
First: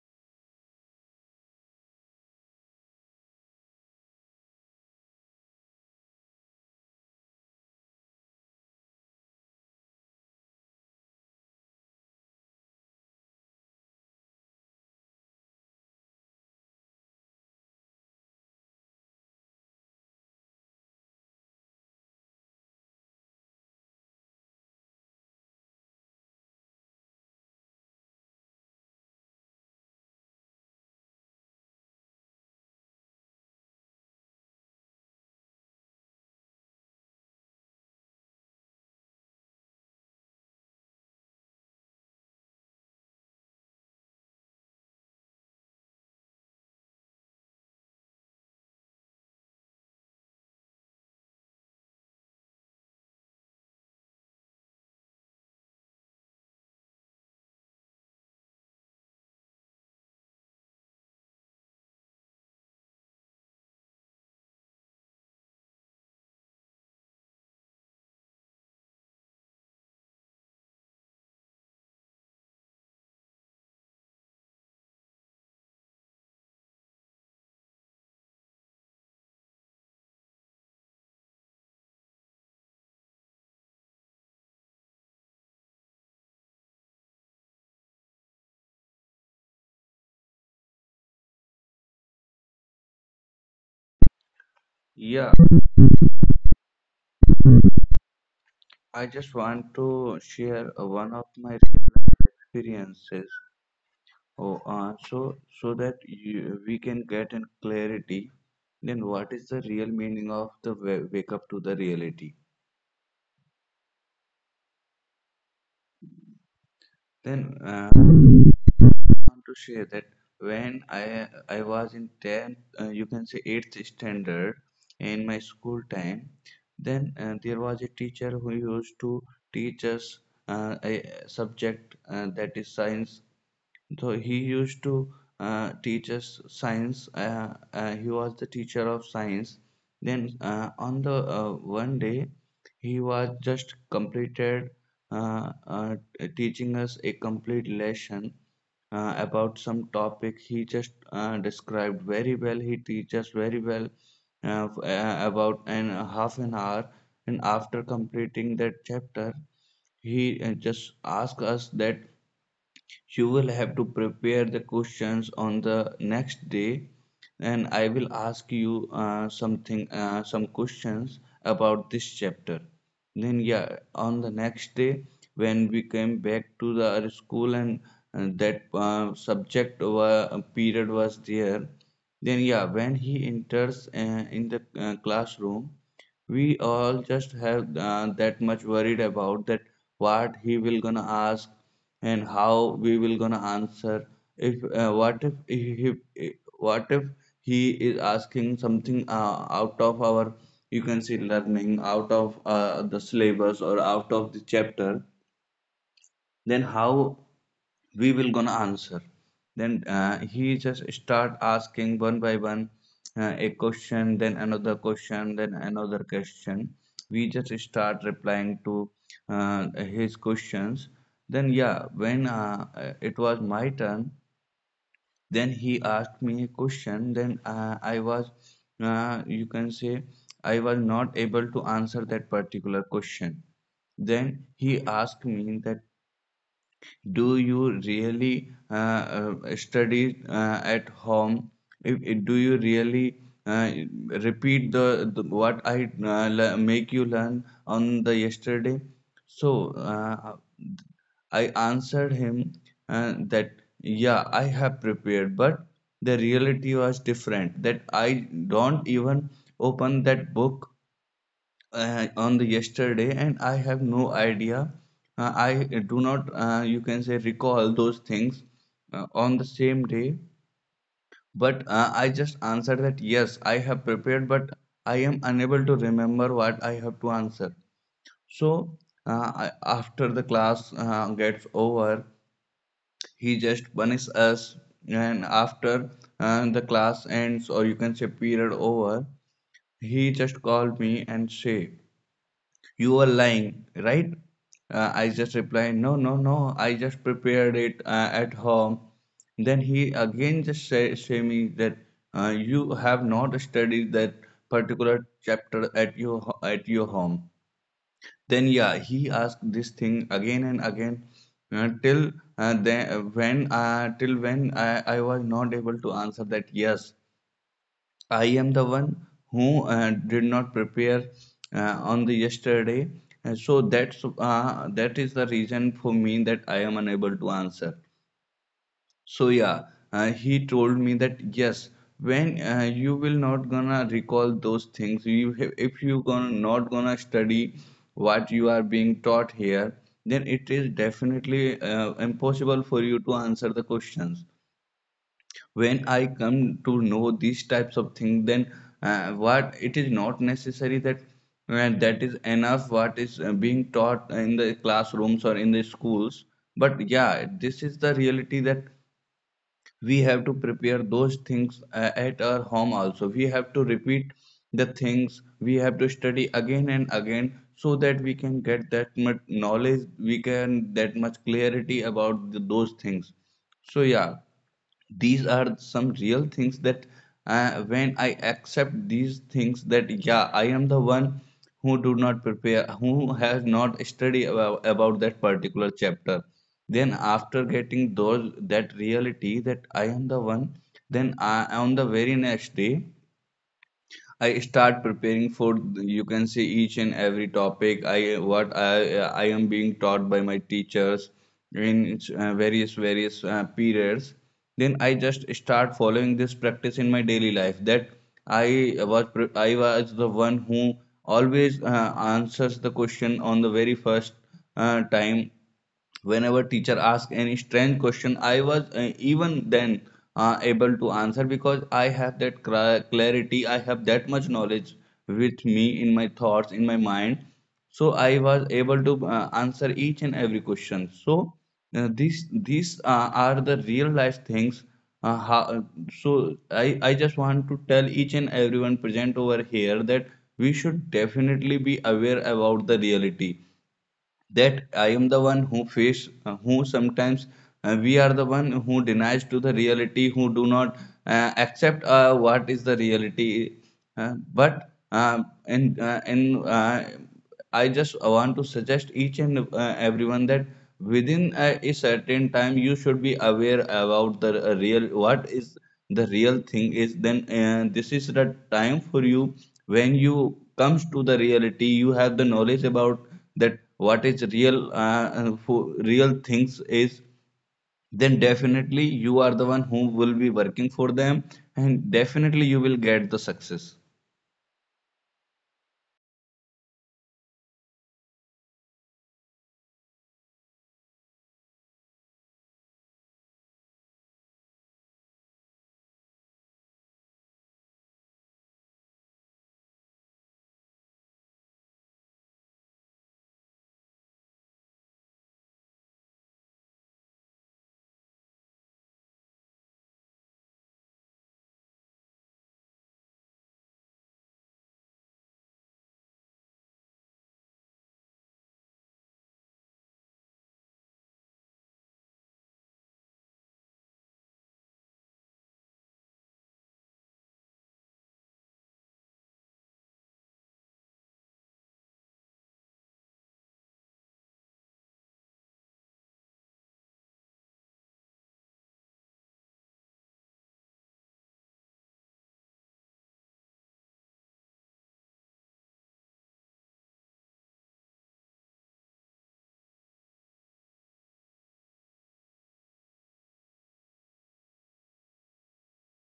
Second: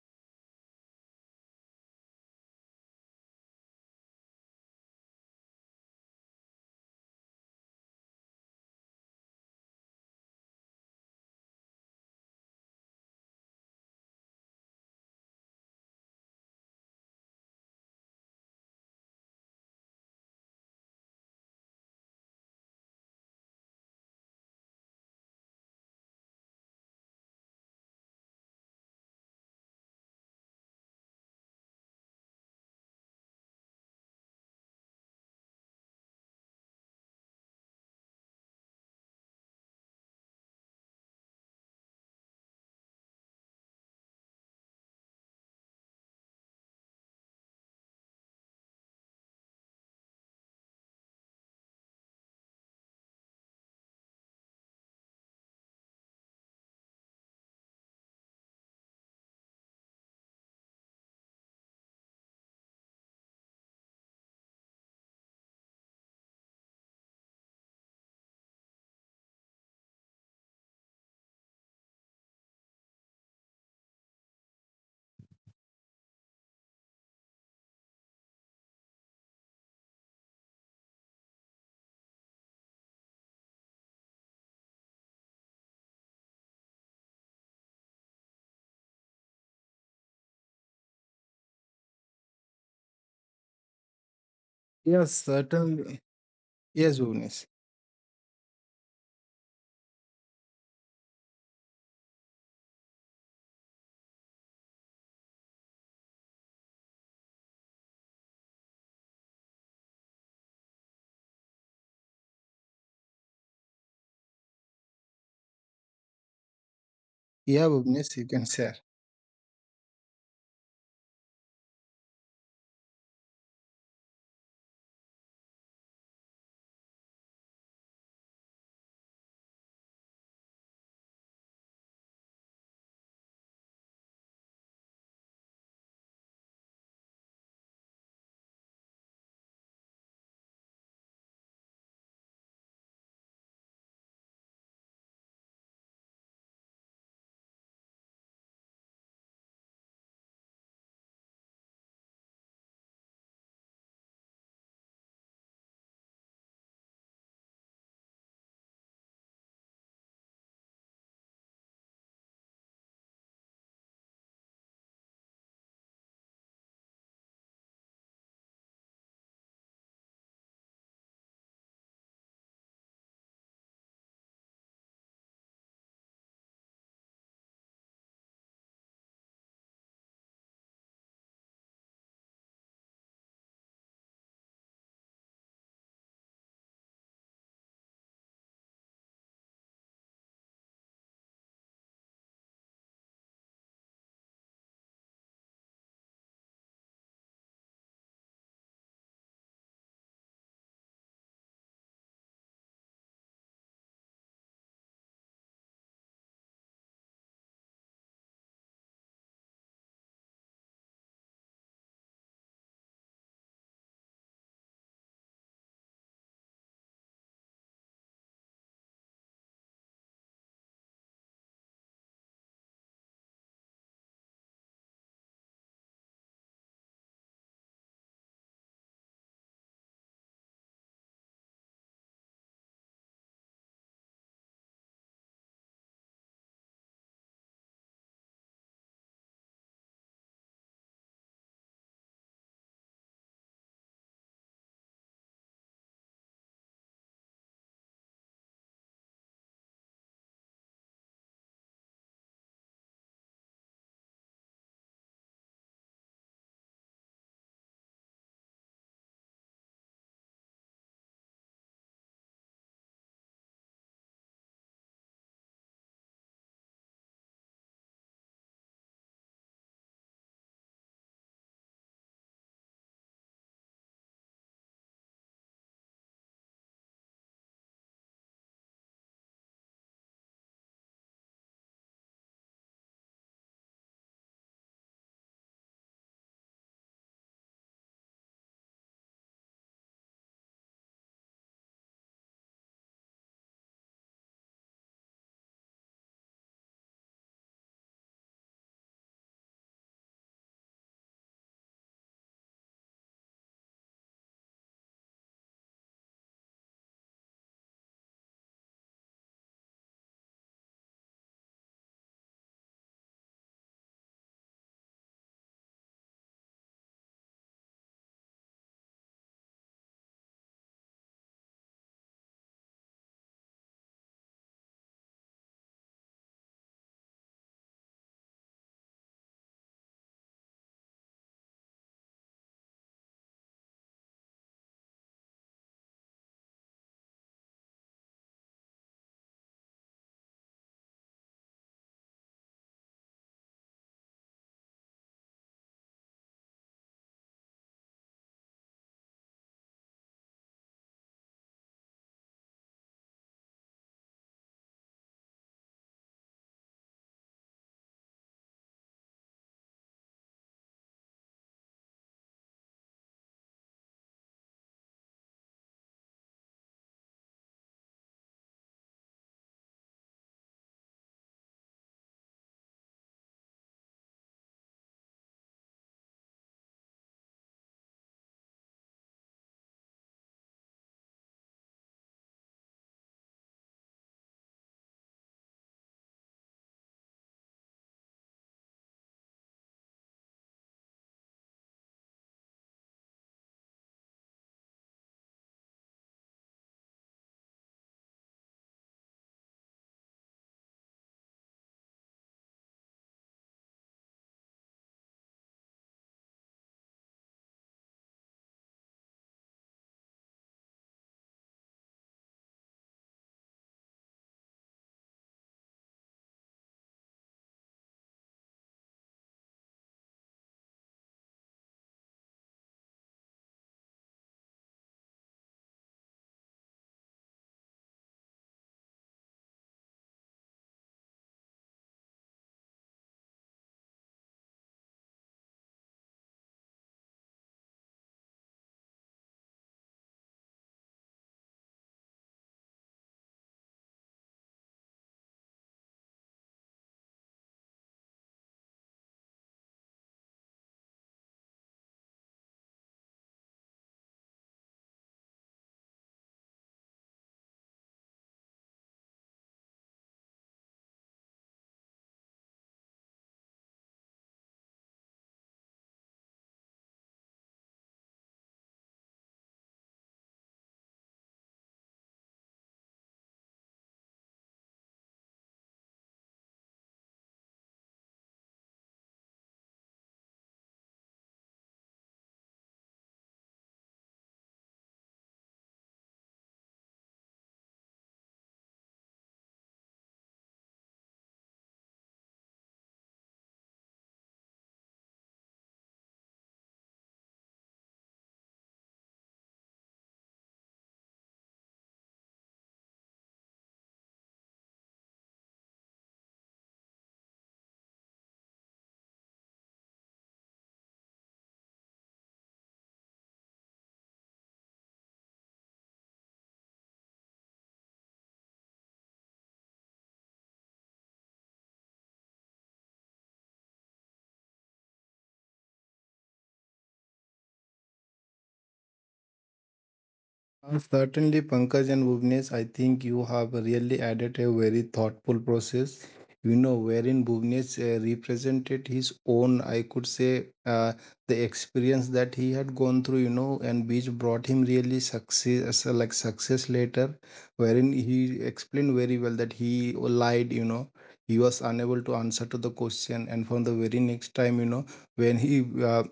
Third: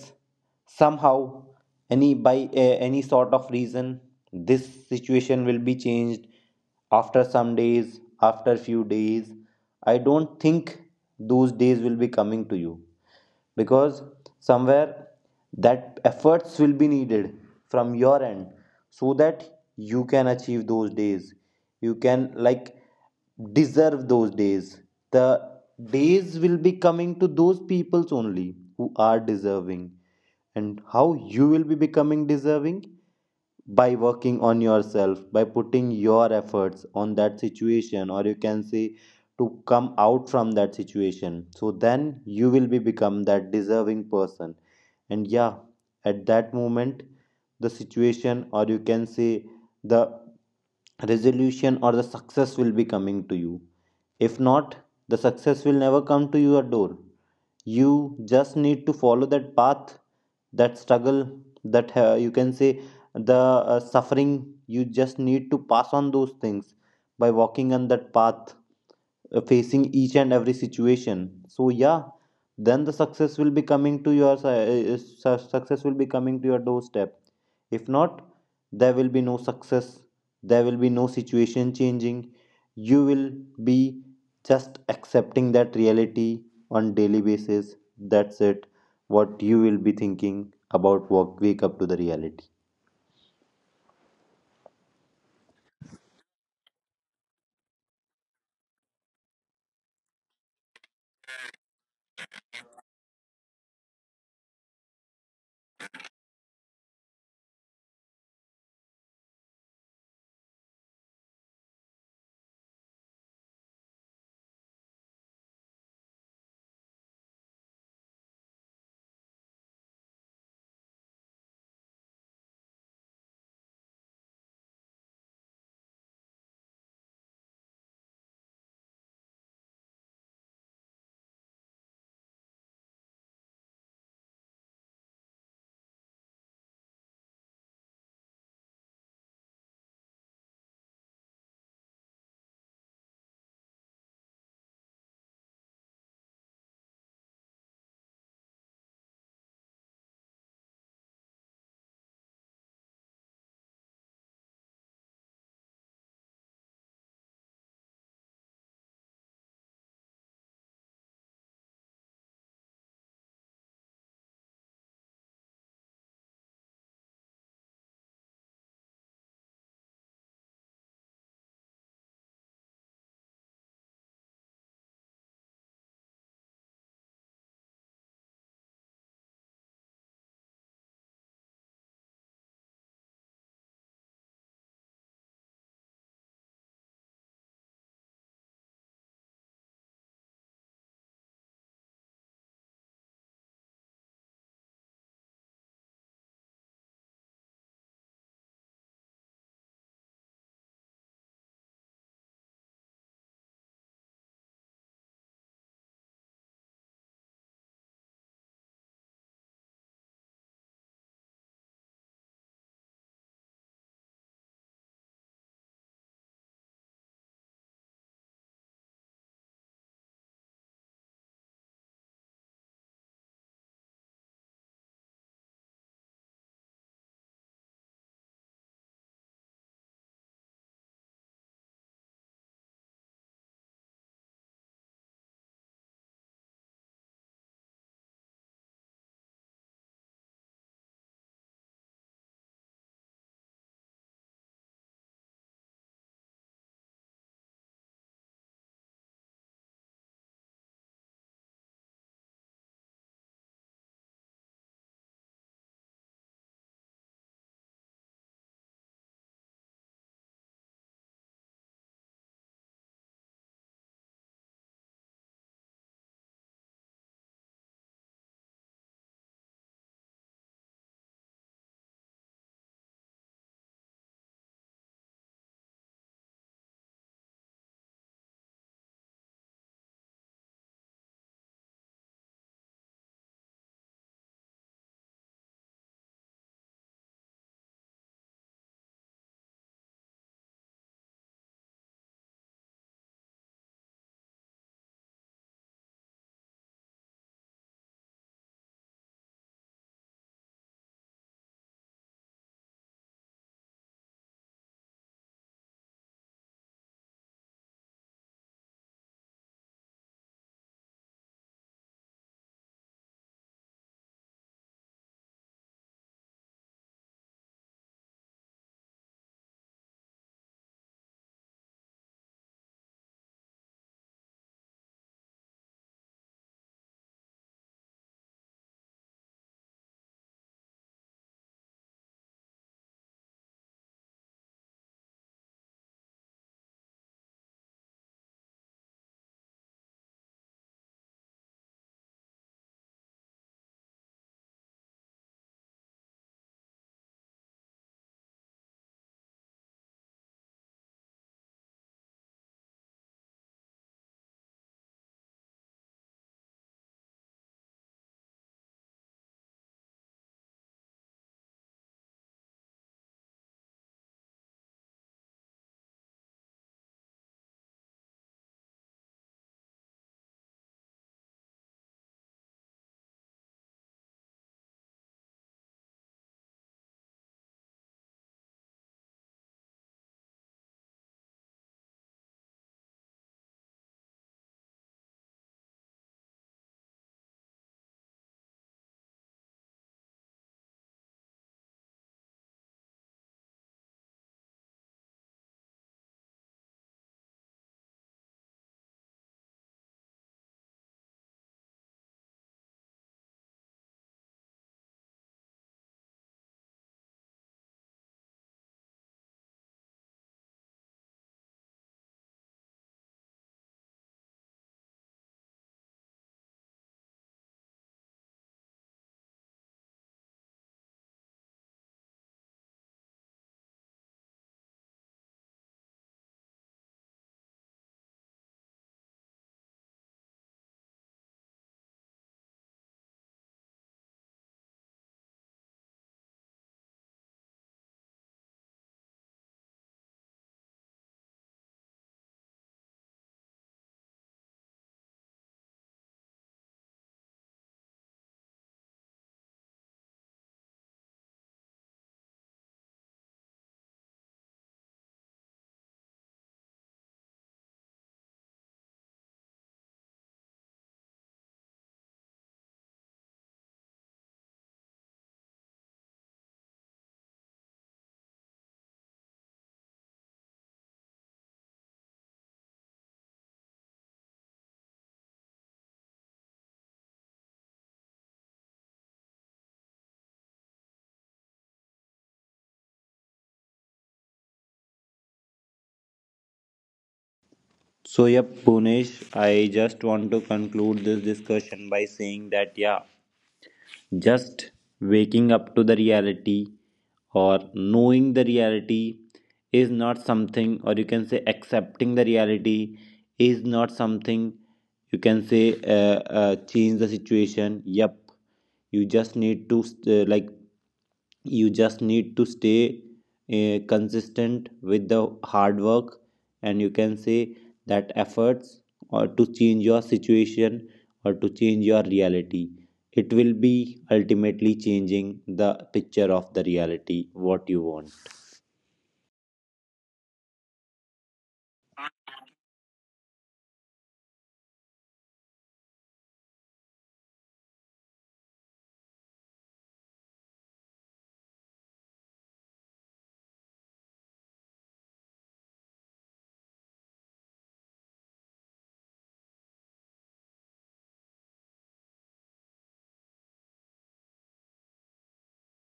Speaker 1: somehow, any by any sort of reason this situation will be changed after some days, after few days, I don't think those days will be coming to you, because somewhere that efforts will be needed from your end, so that you can achieve those days, you can like deserve those days. The days will be coming to those peoples only who are deserving, and how you will be becoming deserving, by working on yourself, by putting your efforts on that situation, or you can say to come out from that situation, so then you will be become that deserving person. And yeah, at that moment, the situation, or you can say the resolution or the success will be coming to you. If not, the success will never come to your door. You just need to follow that path, that struggle, that you can say the suffering, you just need to pass on those things by walking on that path, facing each and every situation. So yeah, then the success will be coming to your si- su- success will be coming to your doorstep. If not, there will be no success, there will be no situation changing, you will be just accepting that reality on daily basis, that's it, what you will be thinking about walk wake up to the reality.
Speaker 3: Yes,
Speaker 2: Yeah,
Speaker 3: certainly. Yes, Bhuvnesh.
Speaker 2: I just want to share one of my real experiences. Oh, so, so that you, we can get in clarity. Then what is the real meaning of the wake up to the reality? Then
Speaker 3: Yeah,
Speaker 2: I
Speaker 3: Bhuvnesh, you can share.
Speaker 2: want to share that when I was in 10th, you can say 8th standard, in my school time. Then there was a teacher who used to teach us a subject that is science. So he used to teach us science. He was the teacher of science. Then on the one day, he was just completed uh, uh, teaching us a complete lesson about some topic. He just described very well. He teaches very well uh, f- about an half an hour. And after completing that chapter, he just asked us that you will have to prepare the questions on the next day, and I will ask you something, some questions about this chapter. Then, yeah, on the next day, when we came back to the our school, and that period was there, then, yeah, when he enters in the classroom, we all just have that much worried about that, what he will gonna ask and how we will gonna answer. If what if he- eh, what if he is asking something out of our, you can say, learning, out of the syllabus or out of the chapter, then how we will gonna answer. Then he just start asking one by one a question, then another question, then another question. We just start replying to his questions. Then yeah, when it was my turn, then he asked me a question. Then I was you can say I was not able to answer that particular question. Then he asked me that, do you really study at home? Do you really uh, repeat the what I make you learn on the yesterday? So I answered him that yeah, I have prepared, but the reality was different. That I don't even open that book on the yesterday, and I have no idea. I do not, you can say, recall those things on the same day, but I just answered that yes, I have prepared, but I am unable to remember what I have to answer. So I, after the class gets over, he just punishes us. And after the class ends, or you can say period over, he just called me and say, you are lying, right? I just replied, no, no, no, I just prepared it at home. Then he again just say me that you have not studied that particular chapter at your home. Then yeah, he asked this thing again and again till then when till when I was not able to answer that yes, I am the one who did not prepare on the yesterday. And so that is the reason for me that I am unable to answer. So yeah, he told me that yes, when you will not gonna recall those things, you have, if you gonna not gonna study what you are being taught here, then it is definitely impossible for you to answer the questions. When I come to know these types of things, then what it is not necessary that that is enough what is being taught in the classrooms or in the schools. But yeah, this is the reality, that we have to prepare those things, at our home also we have to repeat the things, we have to study again and again, so that we can get that much knowledge, we can that much clarity about those things. So yeah, these are some real things, that when I accept these things that yeah, I am the one who do not prepare, who has not studied about that particular chapter. Then after getting those, that reality, that I am the one, then on the very next day I start preparing for, you can say, each and every topic, I what I am being taught by my teachers in various periods. Then I just start following this practice in my daily life, that I was the one who always answers the question on the very first time. Whenever teacher asked any strange question, I was even then able to answer, because I have that clarity, I have that much knowledge with me, in my thoughts, in my mind. So I was able to answer each and every question. So these are the real life things. Uh, how, uh, so I just want to tell each and everyone present over here that we should definitely be aware about the reality, that I am the one who face, who sometimes, we are the one who denies to the reality, who do not accept what is the reality. But and I just want to suggest each and everyone that within a certain time you should be aware about the real what is the real thing is. Then this is the time for you when you comes to the reality. You have the knowledge about that what is real, and real things is, then definitely you are the one who will be working for them, and definitely you will get the success.
Speaker 1: So, yep, Bhunesh, I just want to conclude this discussion by saying that, yeah, just waking up to the reality, or knowing the reality is not something, or you can say accepting the reality is not something, you can say change the situation. Yep, you just need to like you just need to stay consistent with the hard work, and you can say that efforts, or to change your situation, or to change your reality, it will be ultimately changing the picture of the reality what you want.
Speaker 3: Certainly, Pankaj and Bhuvnesh, I think you have really added a very thoughtful process. Wherein Bhuvnesh represented his own, I could say, the experience that he had gone through. And which brought him really success, like success later. Wherein he explained very well that he lied. He was unable to answer to the question, and from the very next time, when he uh,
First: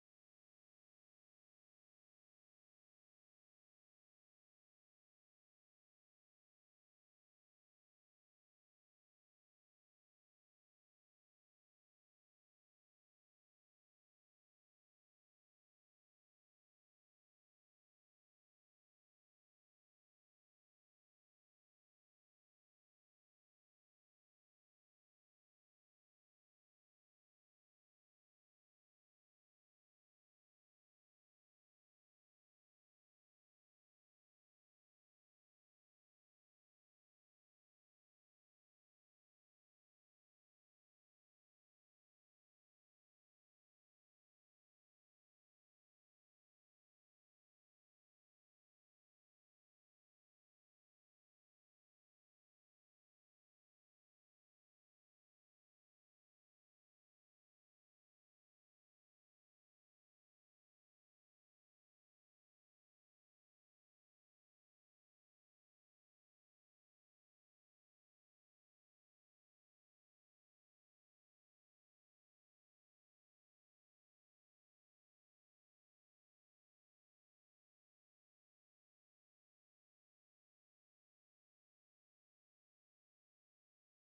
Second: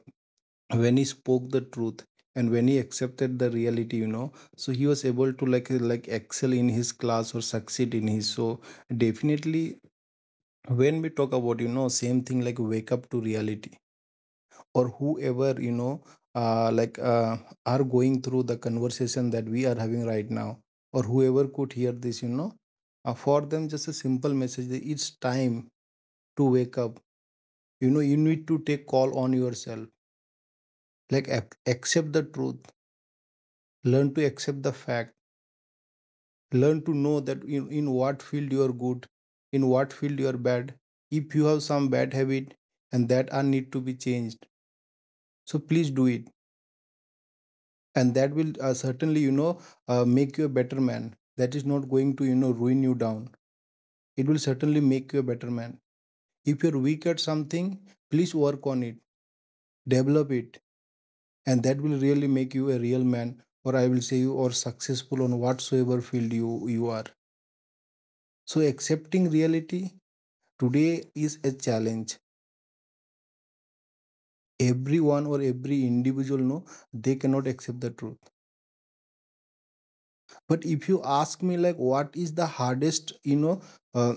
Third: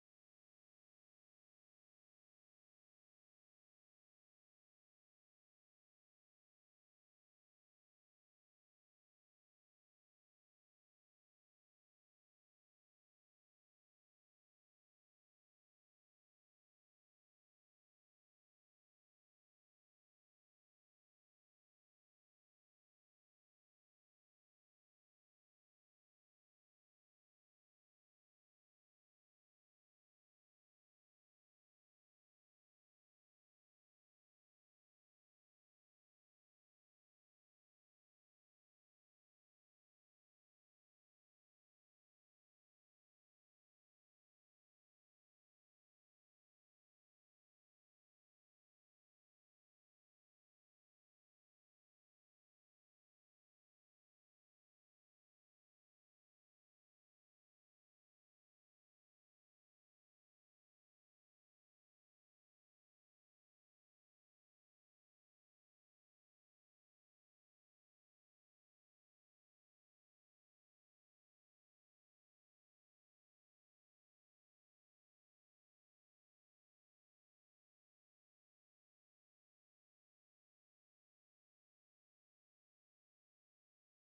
Speaker 3: when he spoke the truth, and when he accepted the reality, you know, so he was able to like excel in his class, or succeed in his. So definitely, when we talk about, you know, same thing like wake up to reality, or whoever, uh, like uh, are going through the conversation that we are having right now, or whoever could hear this, for them, just a simple message, that it's time to wake up. You know, you need to take call on yourself. Like accept the truth, learn to accept the fact, learn to know that in what field you are good, in what field you are bad. If you have some bad habit and that are need to be changed, so please do it. And that will certainly, make you a better man. That is not going to, you know, ruin you down. It will certainly make you a better man. If you're weak at something, please work on it, develop it, and that will really make you a real man. Or I will say you are successful on whatsoever field you are. So accepting reality today is a challenge. Everyone or every individual know they cannot accept the truth. But if you ask me, like, what is the hardest, uh,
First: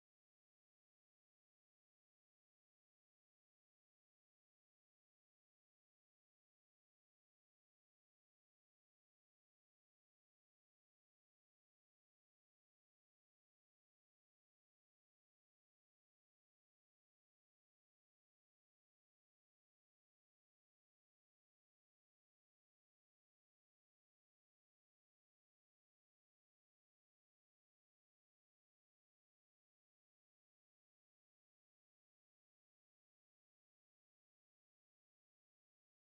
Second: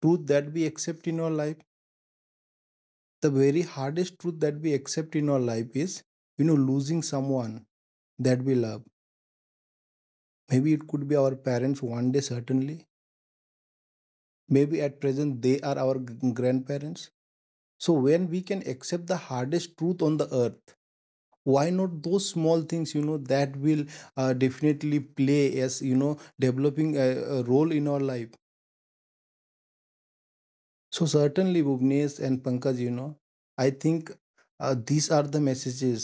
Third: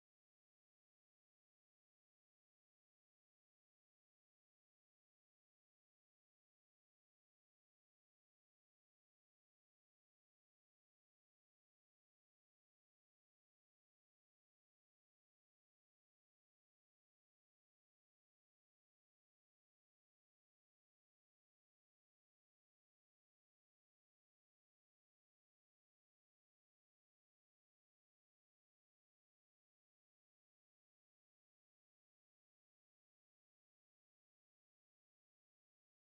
Speaker 3: truth that we accept in our life? The very hardest truth that we accept in our life is, losing someone that we love. Maybe it could be our parents one day, certainly. Maybe at present they are our grandparents. So when we can accept the hardest truth on the earth, why not those small things, that will definitely play as, you know, developing a role in our life. So certainly, Bhuvnesh and Pankaj, I think these are the messages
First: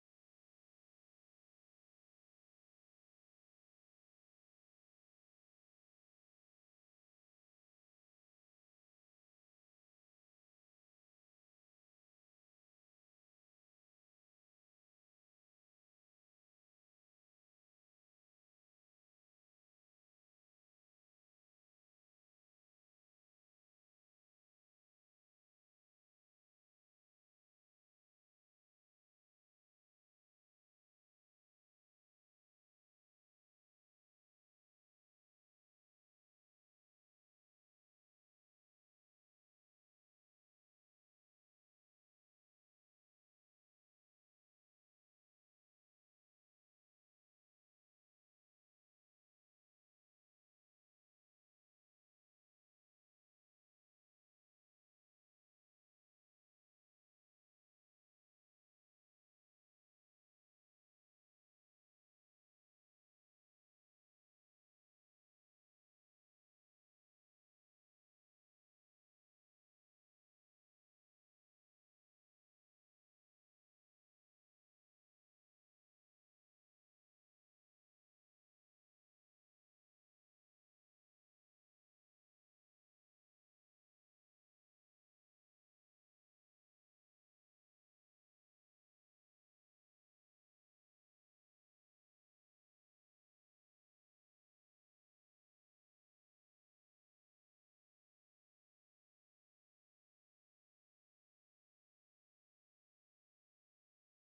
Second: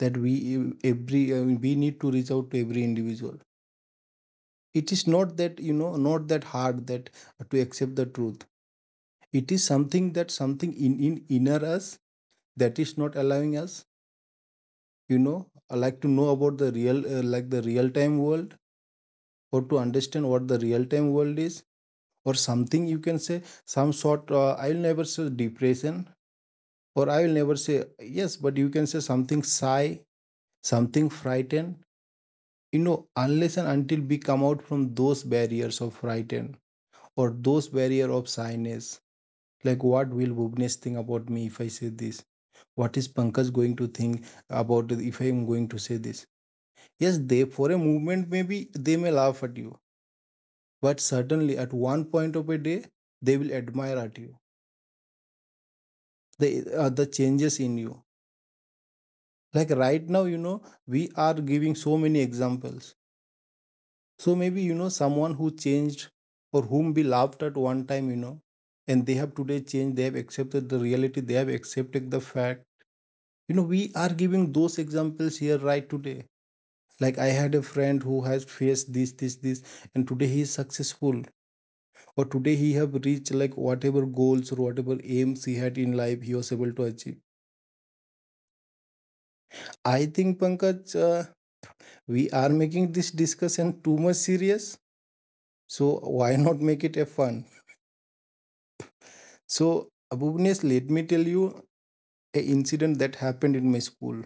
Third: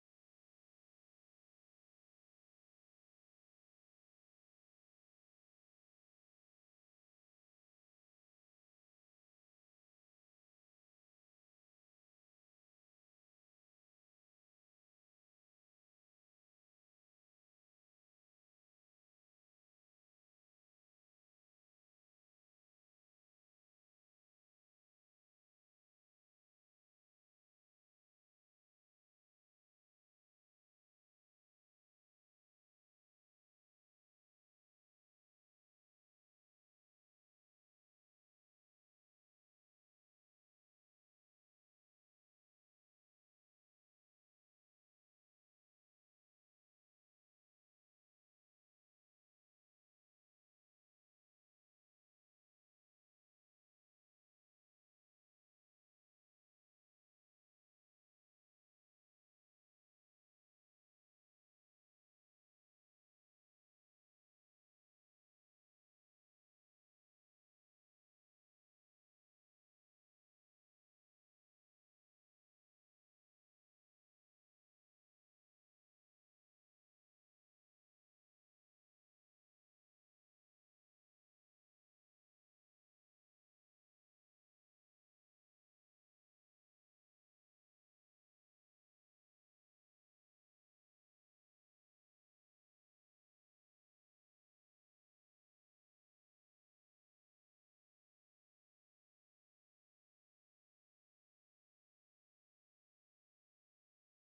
Speaker 3: that every, I mean, we need to reach out to every individual. It is not that, not that hard that to accept the truth. It is something that something in inner us that is not allowing us. You know, I like to know about the real, like, the real time world, or to understand what the real time world is, or something you can say, some sort, I will never say depression, or I will never say yes, but you can say something sigh, something frightened. You know, unless and until we come out from those barriers of frightened, or those barrier of shyness, like what will Bhuvnesh think about me if I say this, what is Pankaj going to think about it if I am going to say this. Yes, they for a moment maybe, they may laugh at you, but certainly at one point of a day they will admire at you, the the changes in you. Like right now, you know, we are giving so many examples. So maybe you know someone who changed, or whom we laughed at one time, you know, and they have today changed, they have accepted the reality, they have accepted the fact. You know, we are giving those examples here right today. Like, I had a friend who has faced this, and today he is successful. But today he have reached, like, whatever goals or whatever aims he had in life he was able to achieve. I think, Pankaj, we are making this discussion too much serious. So why not make it a fun? So Abhuvnesh, let me tell you a incident that happened in my school.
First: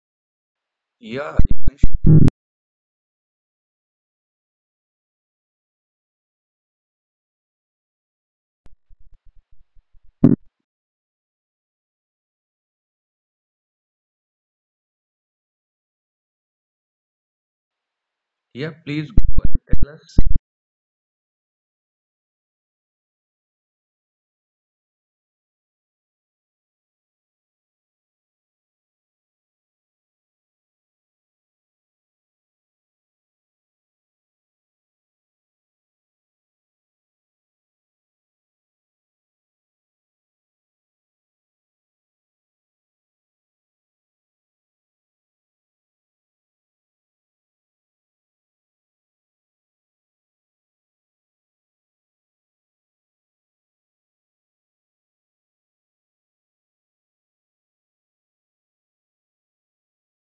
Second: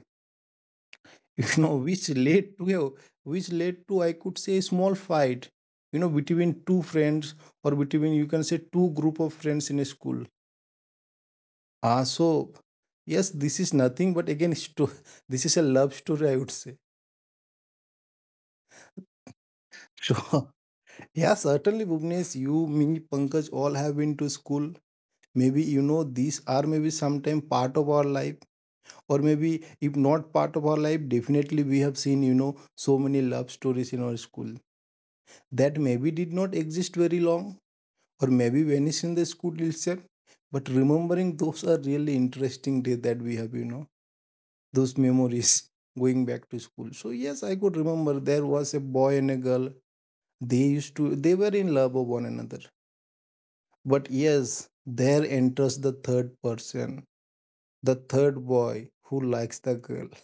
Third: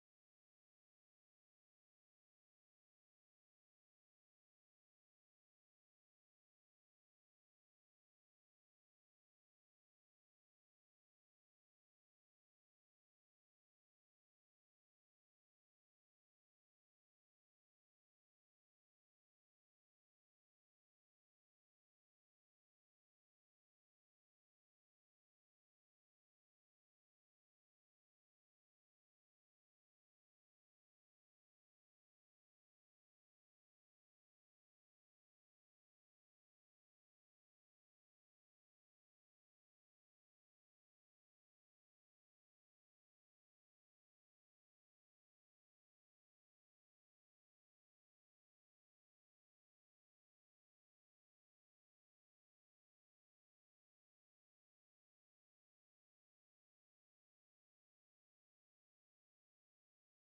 Speaker 2: Yeah,
Speaker 3: You know, which led to, I could say, a small fight, you know, between two friends, or between, you can say, two group of friends in a school. Ah, so yes, this is nothing but again, this is a love story, I would say.
Speaker 2: yeah, please go and tell
Speaker 3: So,
Speaker 2: us.
Speaker 3: yeah, certainly, Bhuvnesh, you, me, Pankaj, all have been to school. Maybe, you know, these are maybe sometime part of our life, or maybe if not part of our life, definitely we have seen, you know, so many love stories in our school that maybe did not exist very long, or maybe vanished in the school itself. But remembering those are really interesting days that we have, you know, those memories, going back to school. So yes, I could remember there was a boy and a girl. They used to they were in love of one another. But yes, there enters the third person, the third boy who likes the girl.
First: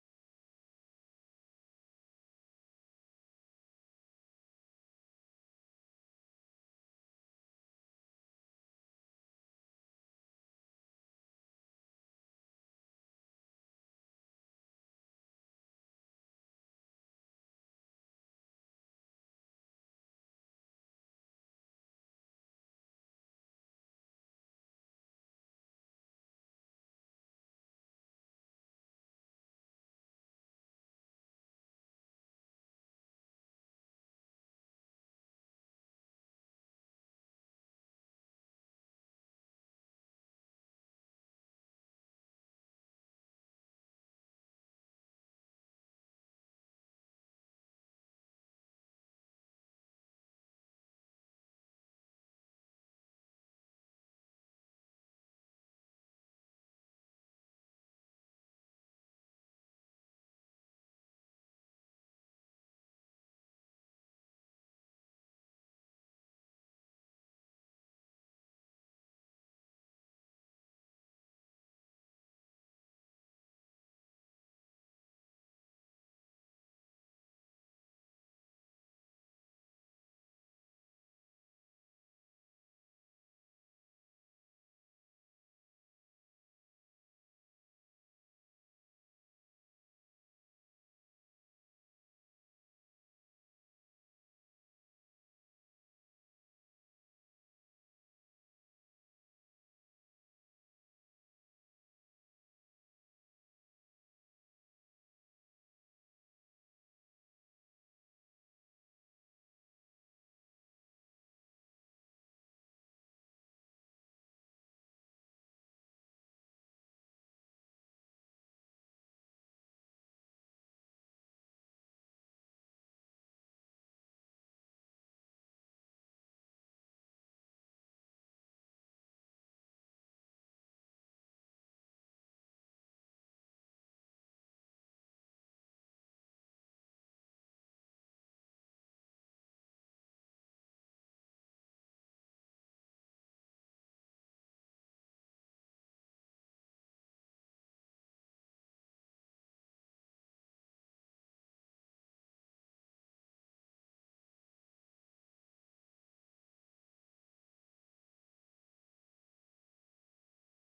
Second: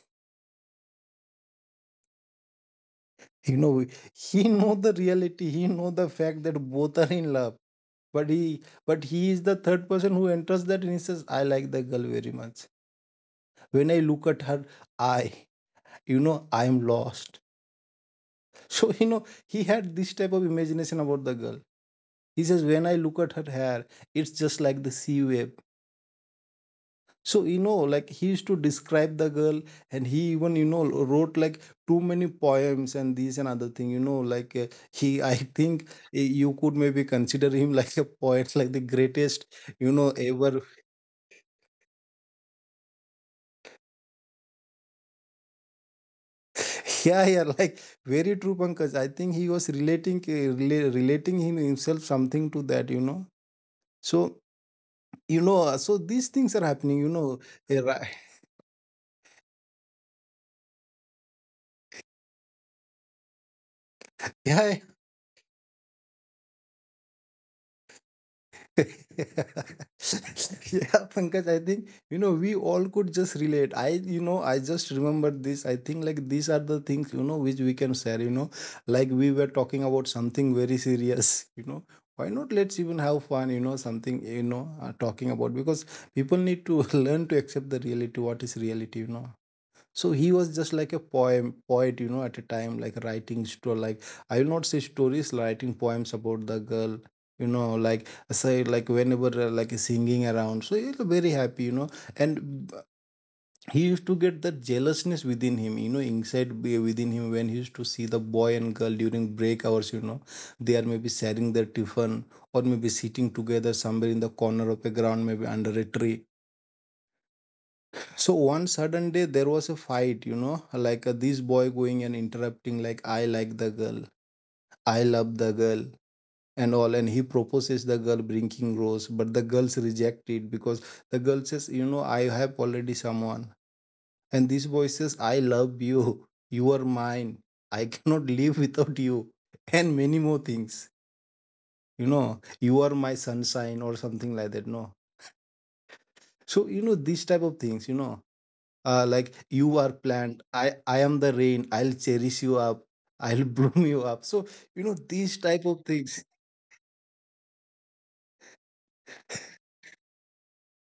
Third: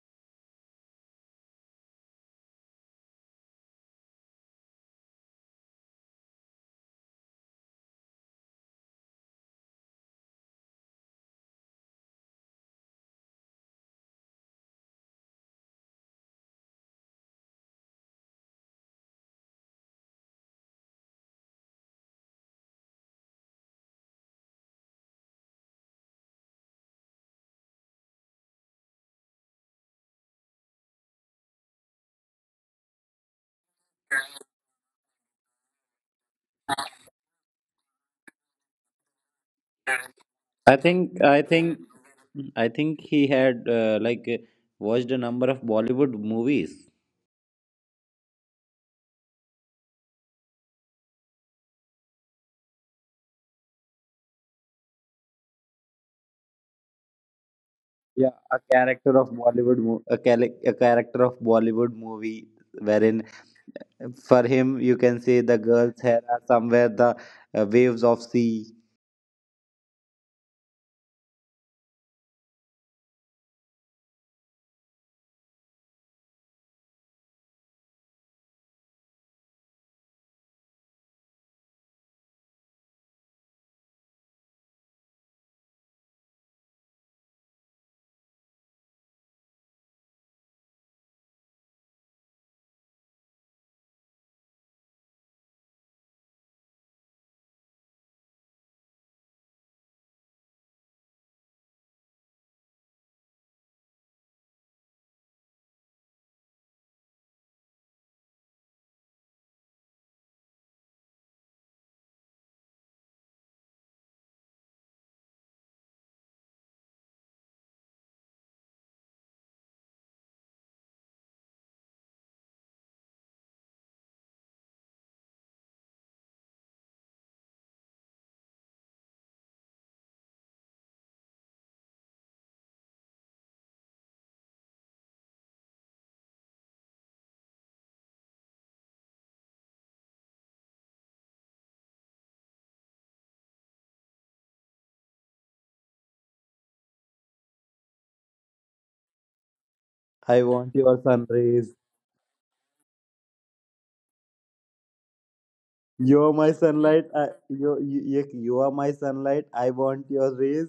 Speaker 3: You know, he know the reality. He know the fact that both are in love. But he is the third person who enters that and he says, I like the girl very much. When I look at her, I, I am lost. So, you know, he had this type of imagination about the girl. He says, when I look at her hair, it's just like the sea wave. So, you know, like he used to describe the girl, and he even, you know, wrote like too many poems and these and other thing, you know, I think, you could maybe consider him like a poet, like the greatest, you know, ever.
Speaker 1: I think I think he had watched a number of Bollywood movies.
Speaker 3: Yeah, yeah, like very true, Pankaj. I think he was relating him himself something to that, you know. So, you know, so these things are happening, you know. uh, ri-
Speaker 1: Yeah, a character of Bollywood mo-, a, cal- a character of Bollywood movie, wherein for
Speaker 3: Yeah, right.
Speaker 1: him you can say the girl's hair are somewhere the waves of sea.
Speaker 3: Yeah, Pankaj, I think, you know, we all could just relate. I just remember this. I think like these are the things, you know, which we can share, you know, like we were talking about something very serious, you know. Why not let's even have fun, you know, something, you know, talking about, because people need to learn to accept the reality, what is reality, you know. So he was just like a poem poet, you know, at a time, like writing like, I will not say stories, writing poems about the girl, you know, like, say like whenever, like singing around, so he's very happy, you know. And b- he used to get that jealousness within him, you know, inside, within him, when he used to see the boy and girl during break hours, you know, they are maybe sharing their tiffin, or maybe sitting together somewhere in the corner of a ground, maybe under a tree. So one sudden day there was a fight, you know, like this boy going and interrupting, like, I like the girl, I love the girl, and all, and he proposes the girl bringing rose, but the girls reject it because the girl says, you know, I have already someone, and this boy says, I love you, you are mine, I cannot live without you, and many more things, you know, you are my sunshine or something like that. No, so you know, these type of things, you know, like, you are plant,
Speaker 1: I
Speaker 3: i
Speaker 1: want
Speaker 3: i
Speaker 1: your
Speaker 3: am the
Speaker 1: sun
Speaker 3: rain,
Speaker 1: rays.
Speaker 3: I'll cherish you up, I'll bloom you up. So you know, these type of things.
Speaker 1: You're my sunlight. You you are my sunlight, I want your rays.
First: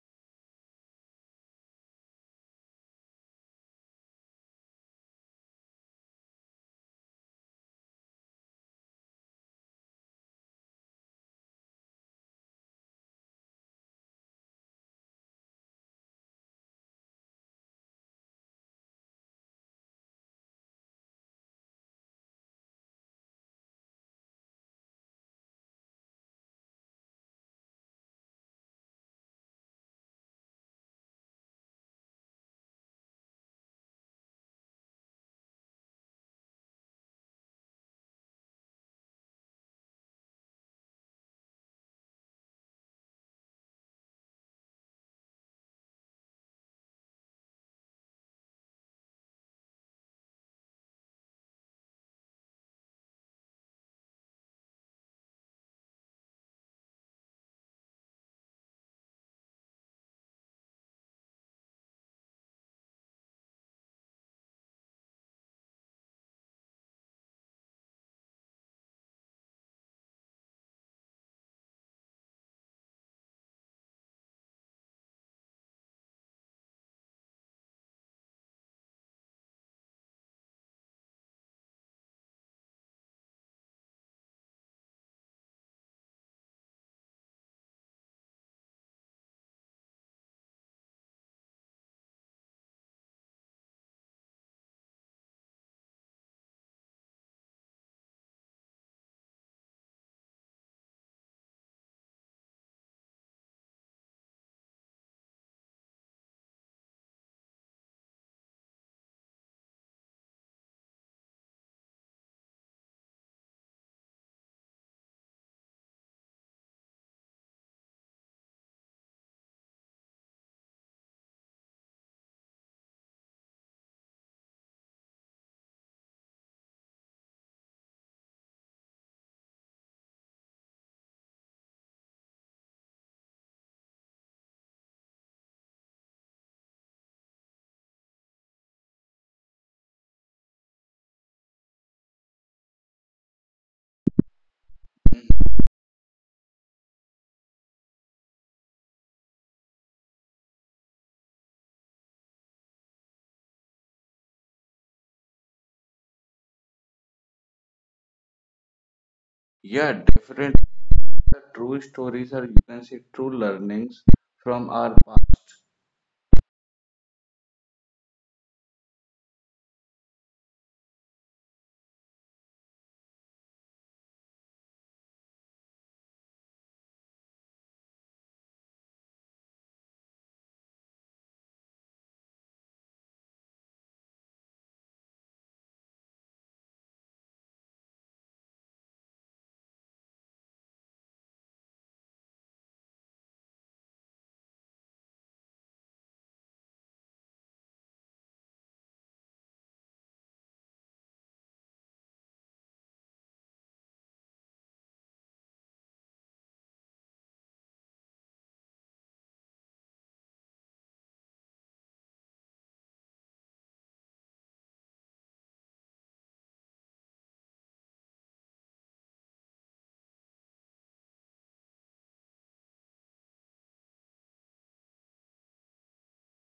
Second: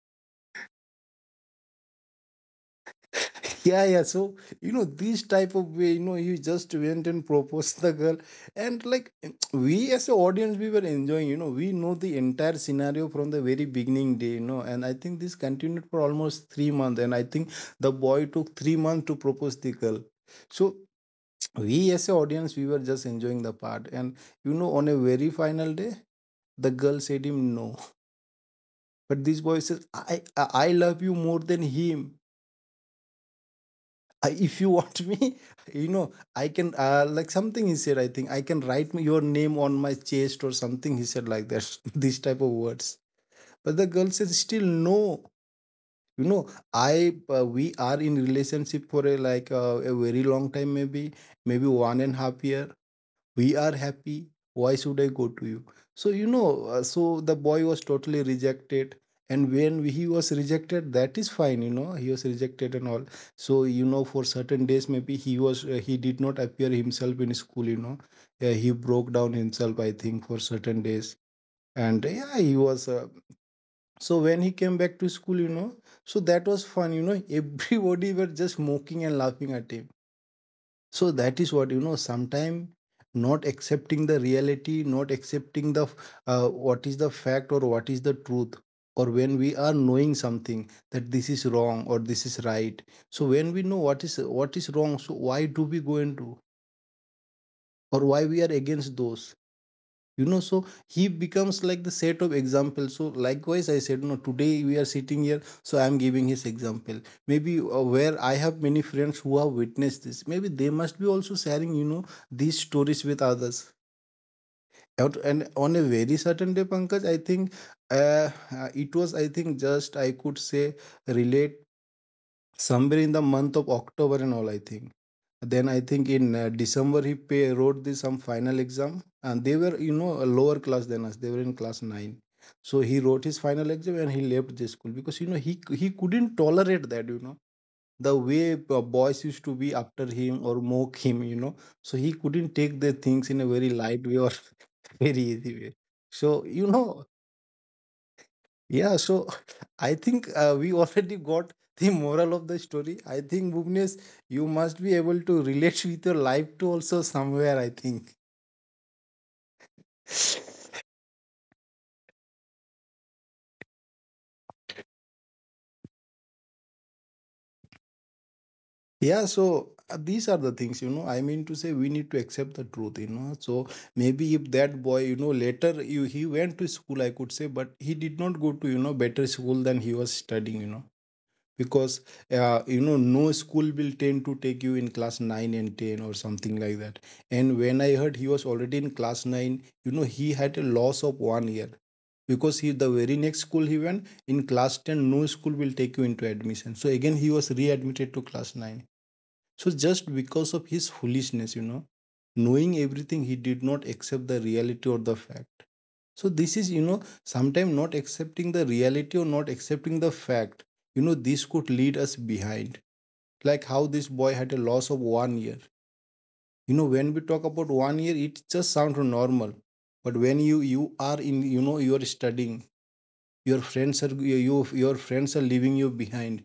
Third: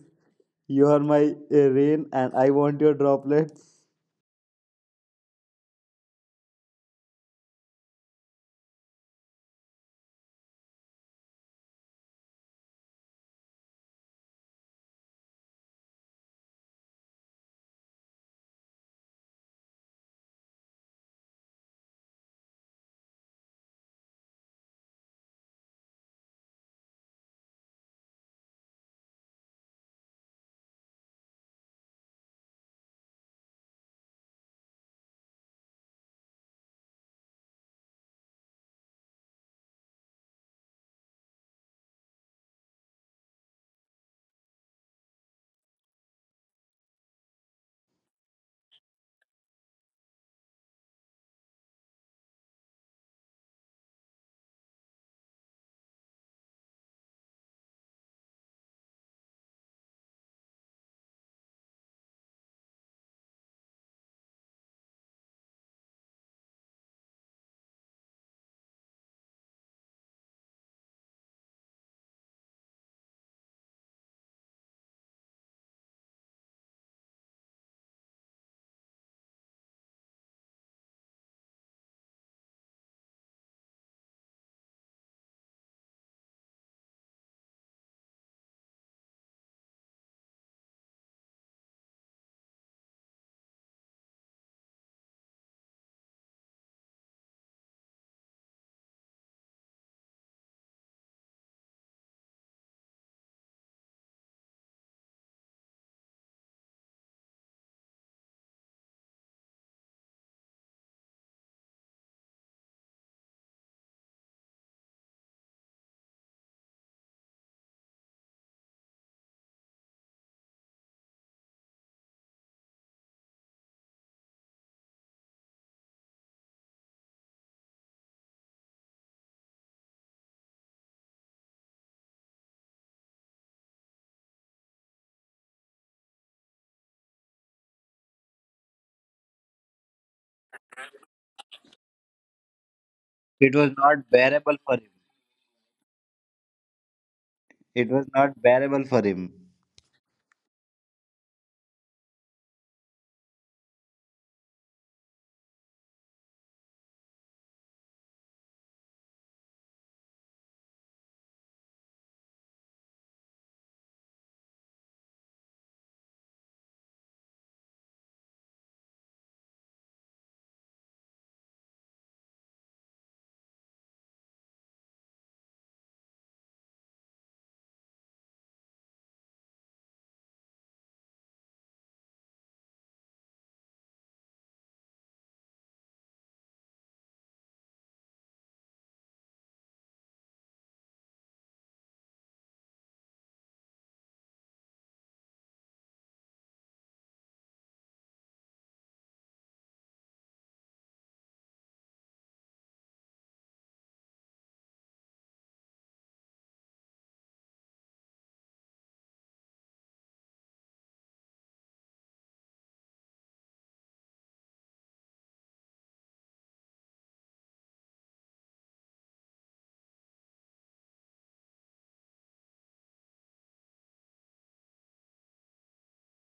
Speaker 1: You are my rain, and I want your droplets.
Speaker 3: Yeah, yeah, so you know, these type of way, you know, you just went and proposed the girl, and like, we as an audience, we were enjoying, you know, we know the entire scenario from the very beginning day, you know, and I think this continued for almost 3 months, and I think the boy took 3 months to propose the girl. So we as a audience, we were just enjoying the part, and you know, on a very final day, the girl said him no. But this boy says, I love you more than him. If you want me, you know, I can, like, something he said, I think, I can write your name on my chest, or something he said like that. This type of words. But the girl says still no, you know. I We are in relationship for a, a very long time, maybe. Maybe one and half year. We are happy. Why should I go to you? So you know, so the boy was totally rejected. And when he was rejected, that is fine, you know, he was rejected and all. So you know, for certain days maybe he did not appear himself in school, you know. He broke down himself, I think, for certain days. And yeah, he was so when he came back to school, you know, so that was fun, you know. Everybody were just mocking and laughing at him. So that is what, you know, sometimes, not accepting the reality, not accepting the, what is the fact, or what is the truth, or when we are knowing something that this is wrong or this is right. So when we know what is wrong, so why do we go into, or why we are against those. You know, so he becomes like the set of examples. So likewise, I said, no, today we are sitting here, so I am giving his example. Maybe, where I have many friends who have witnessed this, maybe they must be also sharing, you know, these stories with others. And on a very certain day, Pankaj, I think, uh, it was, I think, just, I could say, relate, somewhere in the month of October and all, I think. Then I think in December he wrote this some final exam, and they were, you know, a lower class than us. They were in class 9, so he wrote his final exam and he left the school because you know he couldn't tolerate that, you know, the way boys used to be after him or mock him, you know. So he couldn't take the things in a
Speaker 1: It
Speaker 3: very
Speaker 1: was
Speaker 3: light
Speaker 1: not
Speaker 3: way or
Speaker 1: bearable for him.
Speaker 3: very easy way. So you know,
Speaker 1: It was not bearable
Speaker 3: yeah,
Speaker 1: for
Speaker 3: so
Speaker 1: him.
Speaker 3: I think we already got the moral of the story. I think, Bhuvnesh, you must be able to relate with your life to also somewhere, I think.
Speaker 2: Yeah, definitely, the true stories are, you can say, true learnings from our past.
Speaker 3: Yeah, so these are the things, you know. I mean to say, we need to accept the truth, you know. So maybe if that boy, you know, later he went to school, I could say, but he did not go to, you know, better school than he was studying, you know, because you know, no school will tend to take you in class 9 and 10 or something like that. And when I heard he was already in class 9, you know, he had a loss of one year. Because he, the very next school he went in class 10, no school will take you into admission, so again he was readmitted to class 9. So just because of his foolishness, you know, knowing everything, he did not accept the reality or the fact. So this is, you know, sometimes not accepting the reality or not accepting the fact, you know, this could lead us behind, like how this boy had a loss of one year. You know, when we talk about one year, it just sounds normal. But when you are in, you know, you are studying, your friends are you your friends are leaving you behind.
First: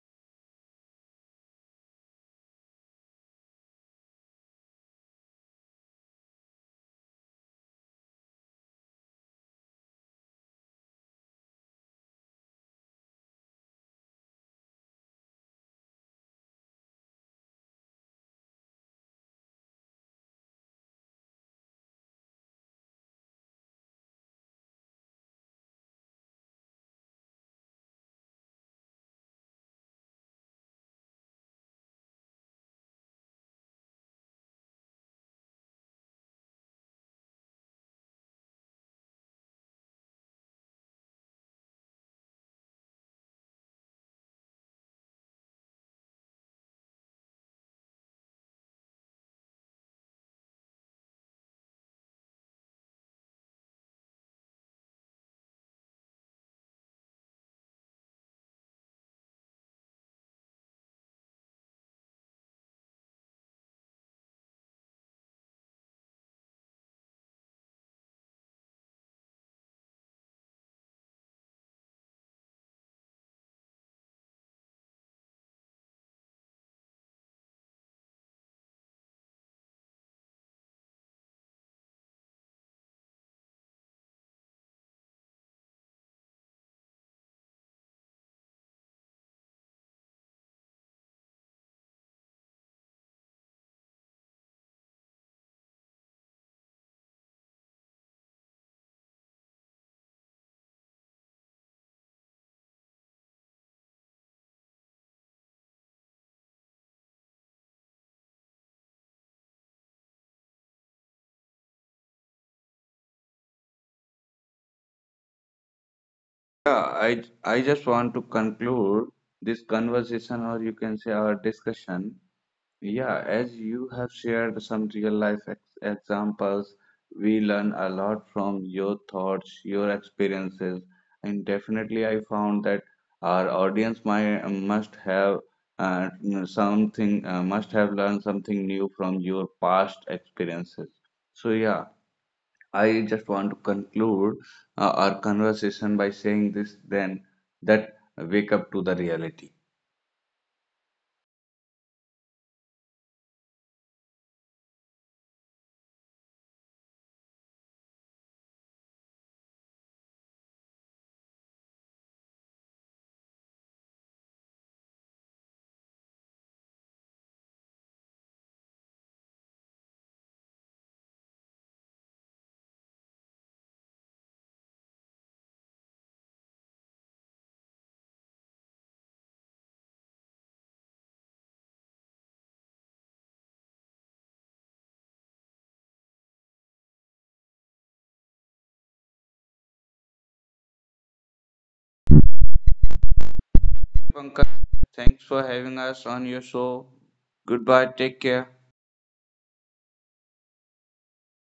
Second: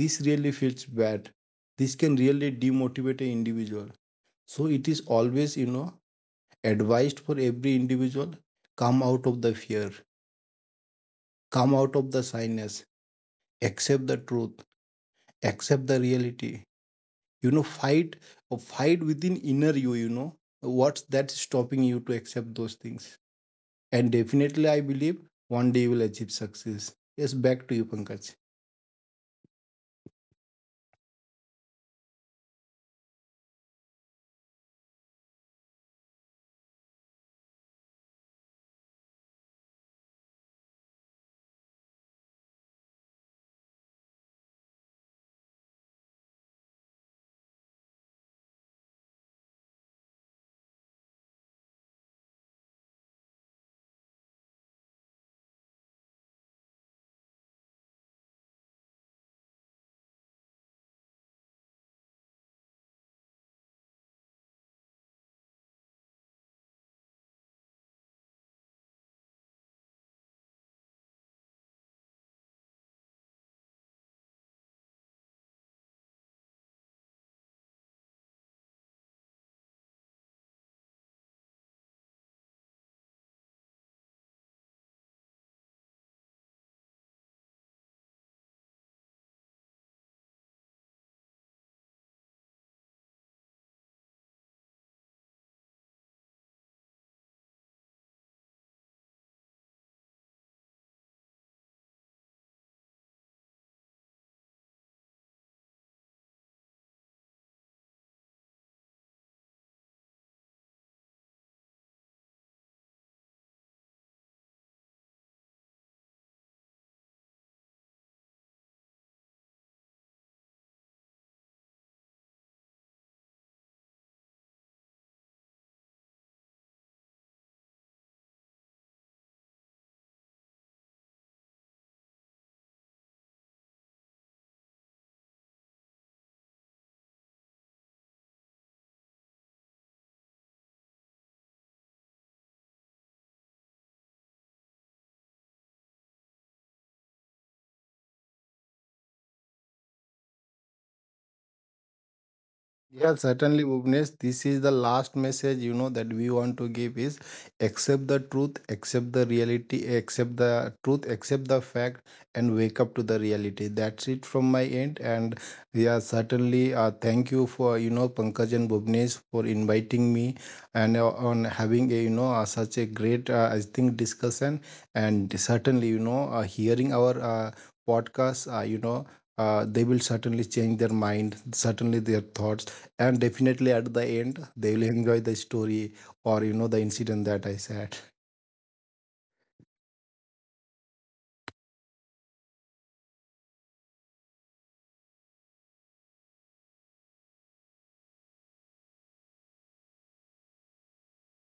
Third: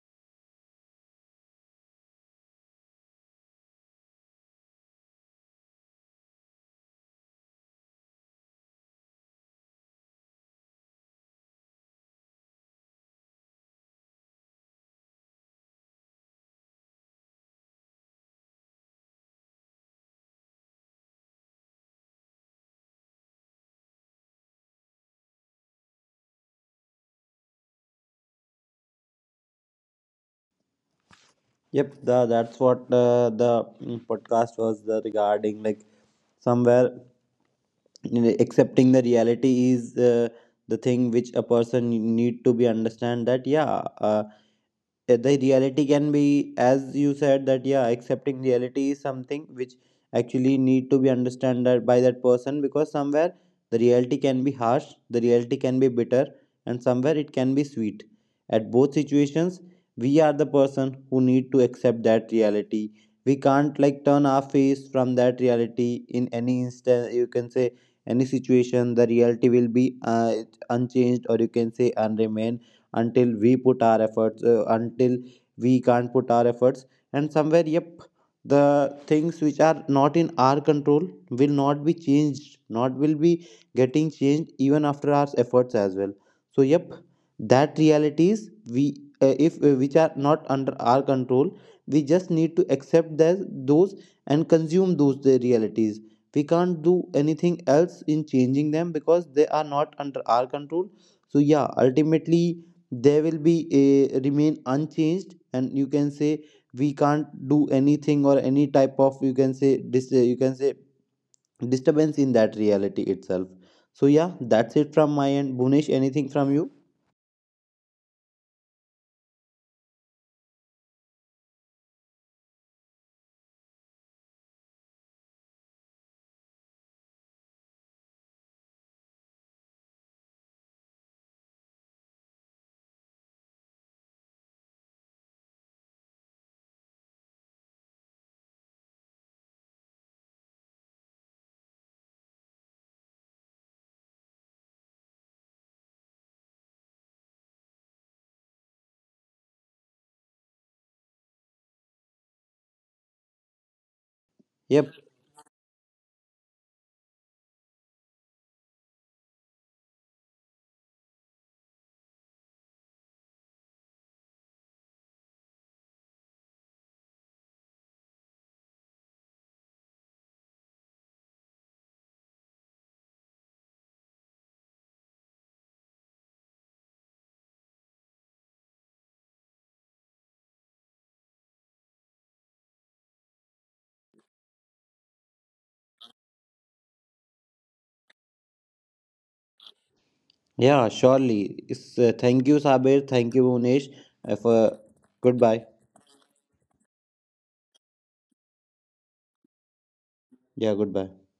Speaker 3: This really feels bad. This can really demotivate an individual. So it is always, you know, advised for every individual, come out of the fear, come out of the shyness, accept the truth, accept the reality, you know, fight or fight within inner you, you know, what's that stopping you to accept those things. And definitely I believe one day you will achieve success. Yes, back to you, Pankaj.
Speaker 1: Yep, the, that's what the, mm, podcast was the regarding. Like somewhere you know, accepting the reality is, the thing which a person need to be understand that yeah, the reality can be, as you said that yeah, accepting reality is something which actually need to be understood that- by that person, because somewhere the reality can be harsh, the reality can be bitter, and somewhere it can be sweet. At both situations, we are the person who need to accept that reality, we can't like turn our face from that reality, in any instant, you can say any situation the reality will be uh, unchanged, or you can say unremain, until we put our efforts, until we can't put our efforts. And somewhere yep, the things which are not in our control will not be changed, not will be getting changed even after our efforts as well. So yep, that realities we, if which are not under our control, we just need to accept that those, and consume those the realities, we can't do anything else in changing them, because they are not under our control. So yeah, ultimately they will be remain unchanged, and you can say we can't do anything or any type of, you can say dis-, you can say disturbance in that reality itself. So yeah, that's it from my end, Bhunesh, anything from you?
Speaker 2: Yeah, i I just want to conclude this conversation, or you can say our discussion. Yeah, as you have shared some real life ex examples, we learn a lot from your thoughts, your experiences, and definitely I found that our audience might must have uh, something must have learned something new from your past experiences. So yeah, I just want to conclude our conversation by saying this, then, that wake up to the reality.
Speaker 3: Yeah, certainly, Bhuvnesh. This is the
Speaker 1: Yep.
Speaker 3: last message, you know, that we want to give is accept the truth, accept the reality, accept the truth, accept the fact, and wake up to the reality. That's it from my end. And yeah, certainly, thank you for you know Pankaj and Bhuvnesh for inviting me, and on having a, you know, such a great, I think, discussion. And certainly, you know, hearing our podcast, you know. They will certainly change their mind, certainly their thoughts, and definitely at the end they will enjoy the story, or you know, the incident that I said.
Speaker 1: Yeah, surely it's, thank you Sabir, thank you Bhunesh,
Speaker 2: Pankaj,
Speaker 1: for
Speaker 2: thanks for
Speaker 1: goodbye.
Speaker 2: having us on your show. Goodbye, take care.
Speaker 1: Yeah, goodbye.